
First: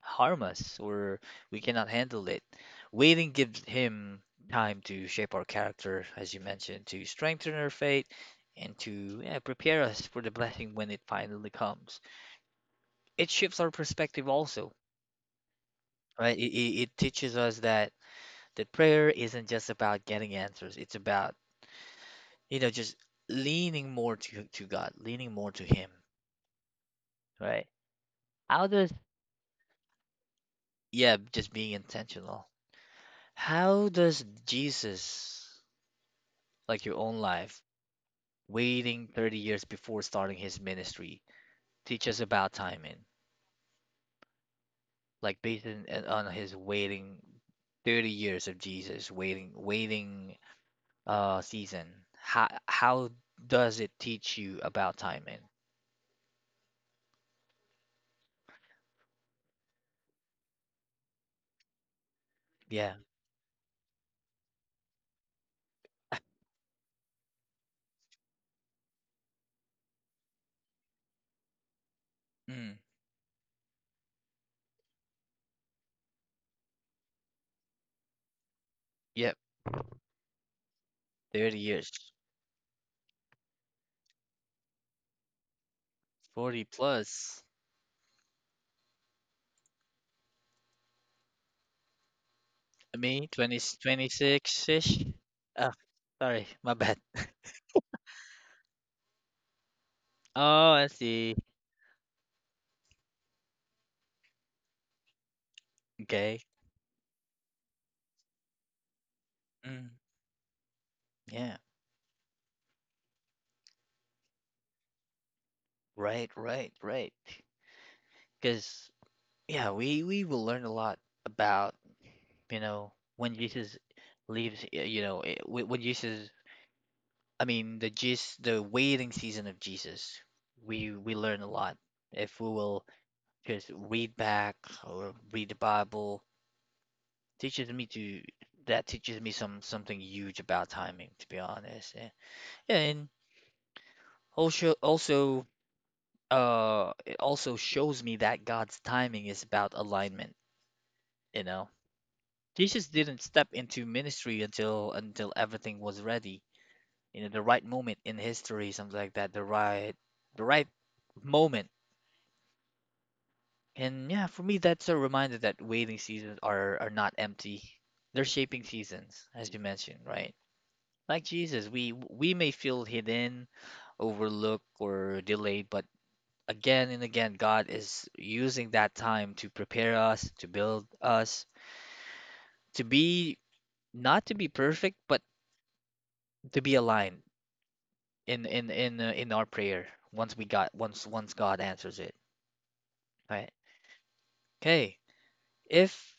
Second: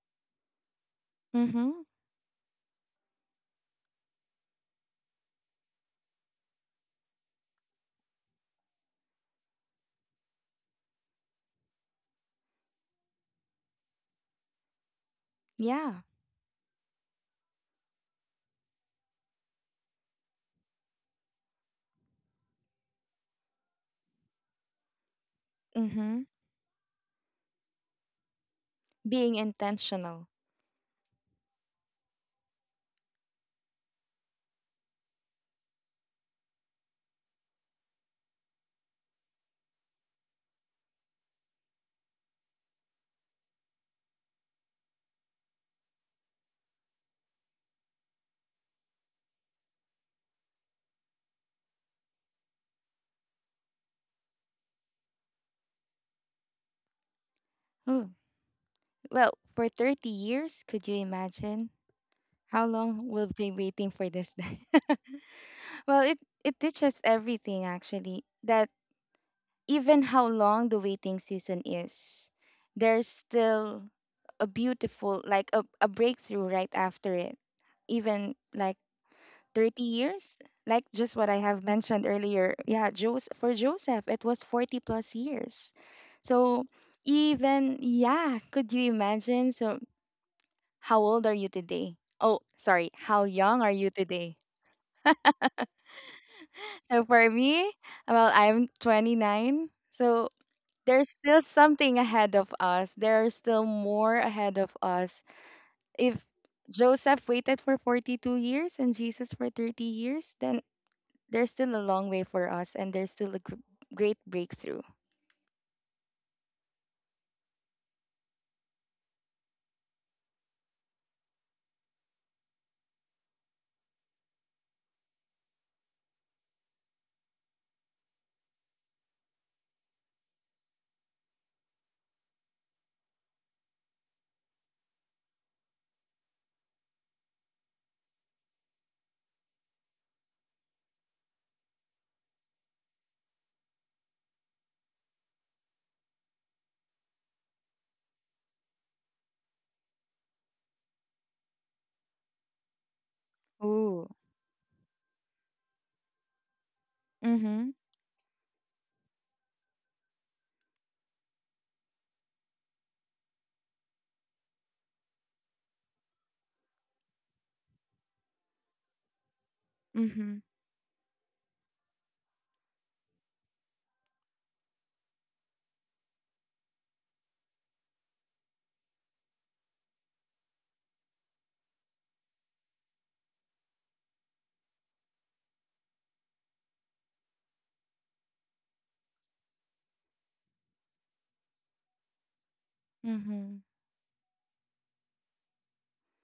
S1: harm us, or we
S2: Mhm.
S1: cannot handle it. Waiting gives him time to shape our character, as you mentioned, to strengthen our faith, and to yeah, prepare us for the blessing when it finally comes. It shifts our perspective also,
S2: Yeah.
S1: right? It, it, it teaches us that that prayer isn't just about getting answers. It's about, you know, just leaning more to, to God, leaning more to Him,
S2: Mhm.
S1: right? How does,
S2: Being intentional.
S1: yeah, just being intentional. How does Jesus, like your own life, waiting thirty years before starting his ministry, teach us about timing, like based in, on his waiting thirty years of Jesus, waiting waiting uh season. How how does it teach you about timing?
S2: Oh. Well, for thirty years, could you imagine? How
S1: Yeah.
S2: long will be waiting for this day? well, it it teaches everything actually that even how long the waiting season is,
S1: Mm,
S2: there's still a beautiful like a, a breakthrough right after it. Even like
S1: yep,
S2: thirty years, like just what I
S1: thirty
S2: have
S1: years.
S2: mentioned earlier. Yeah, Joseph for Joseph, it was forty plus years. So
S1: forty plus.
S2: even yeah, could you imagine? So how old are you today? Oh, sorry, how
S1: Me,
S2: young
S1: twenty
S2: are you
S1: twenty
S2: today?
S1: six ish. Oh, sorry, my bad.
S2: So for me, well, I'm twenty-nine. So
S1: Oh, I
S2: there's
S1: see.
S2: still something ahead of us. There's still more ahead of us. If
S1: Okay.
S2: Joseph waited for forty-two years and Jesus for
S1: Mm,
S2: thirty years, then there's
S1: yeah.
S2: still a long way for us and there's still a gr- great breakthrough.
S1: Right, right, right. Because Yeah, we we will learn a lot about, you know, when Jesus leaves. Y- you know, eh, wh- when Jesus, I mean, the Jesus, the waiting season of Jesus. We we learn a lot if we will just read back or read the Bible. Teaches me to That teaches me some something huge about timing, to be honest. Eh, Yeah, and also also uh it also shows me that God's timing is about alignment, you know. Jesus didn't step into
S2: Ooh.
S1: ministry until until everything was ready. You know, the right
S2: Mhm.
S1: moment in history, something like that, the right the right moment. And yeah, for me that's a reminder that waiting seasons are are not empty. They're shaping seasons, as you mentioned, right?
S2: Mhm.
S1: Like Jesus, we we may feel hidden, overlooked, or delayed, but again and again, God is using that time to prepare us, to build us, to be not to be perfect, but to be aligned in in in uh, in our prayer once we got once once God answers it, right?
S2: Mhm.
S1: Okay, if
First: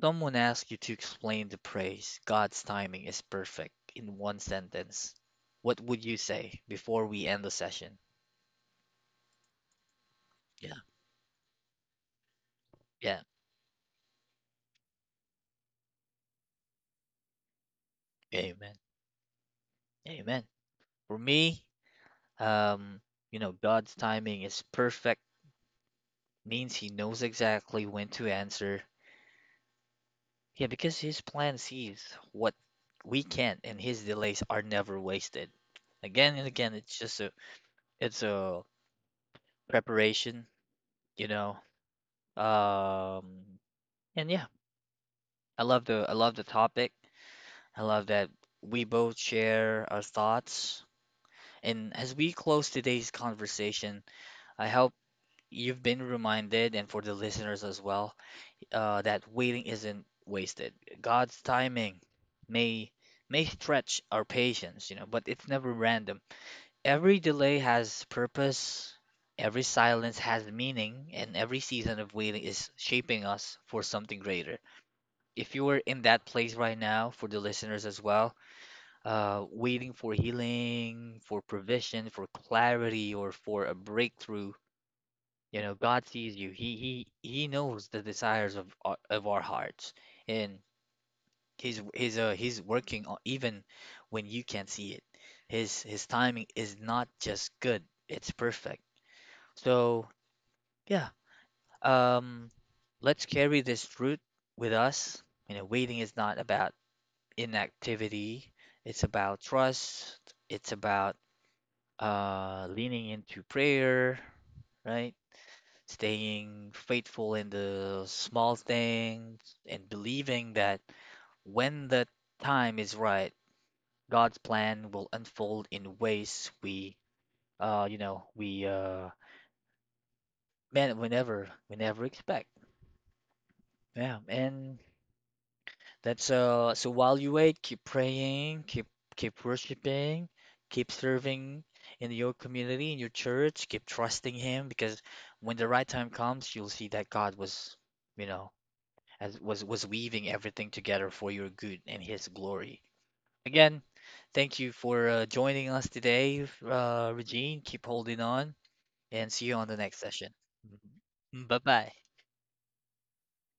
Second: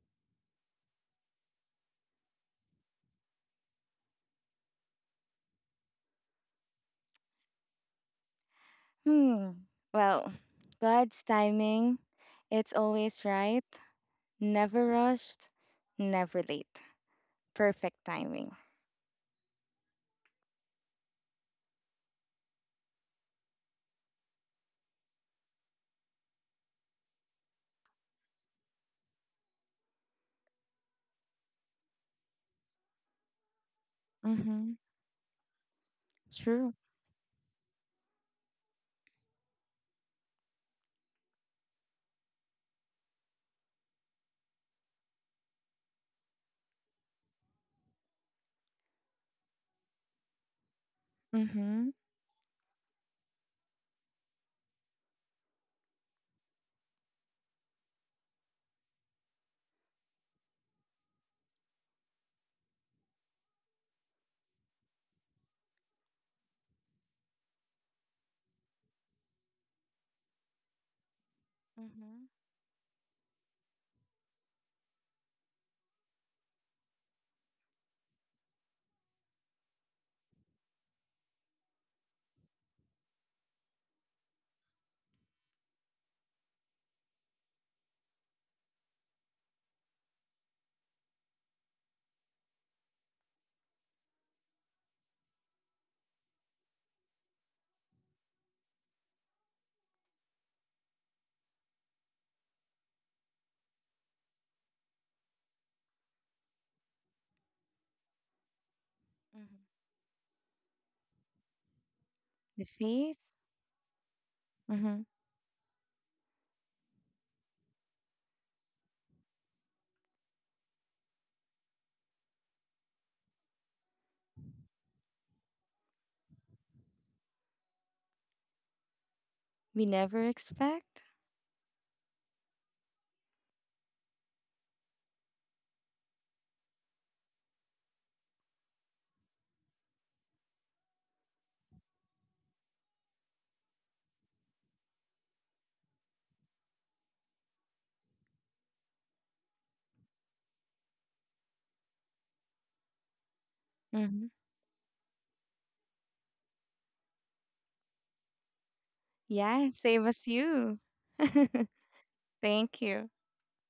S1: someone asks you to explain the praise, God's timing is perfect in one sentence. What would you say before we end the session?
S2: Hmm. Well,
S1: Yeah,
S2: God's timing, it's
S1: yeah,
S2: always right, never rushed, never late. Perfect timing.
S1: amen, amen. For me, um, you know, God's timing is perfect means He knows exactly when to answer. Yeah, because His plan sees what we can't, and His delays are
S2: Mhm.
S1: never wasted. Again and again,
S2: True.
S1: it's just a it's a preparation. you know um and yeah, i love the i love the topic. I love that we both share our thoughts.
S2: Mm-hmm.
S1: And as we close today's conversation, I hope you've been reminded, and for the listeners as well, uh, that waiting isn't wasted. God's timing may may stretch our patience you know but it's never random. Every delay has purpose, every silence has meaning, and every season of
S2: Mhm.
S1: waiting is shaping us for something greater. If you were in that place right now, for the listeners as well, uh, waiting for healing, for provision, for clarity, or for a breakthrough. you know, God sees you. He he he knows the desires of our, of our hearts, and he's he's uh he's working on, even when you can't see it. His his timing is not just good; it's perfect. So, yeah, um, let's carry this route with us. You know, waiting is not about inactivity, it's about
S2: Mhm.
S1: trust, it's about uh,
S2: The
S1: leaning
S2: faith.
S1: into prayer,
S2: Mm-hmm.
S1: right? Staying faithful in the small things and believing that when the time is right, God's plan will unfold in ways we, uh, you know, we, uh,
S2: We never
S1: man,
S2: expect.
S1: we never, we never expect. Yeah, and That's uh so while you wait, keep praying, keep keep worshiping, keep serving in your community, in your church, keep trusting him, because when the right time comes, you'll see that God was, you know, as was was weaving everything together for your good and his glory. Again,
S2: Mm-hmm.
S1: thank you for uh, joining us today, uh, Regine. Keep holding on and see you on
S2: Yeah,
S1: the next
S2: same as
S1: session.
S2: you.
S1: Mhm. Bye-bye.
S2: Thank you.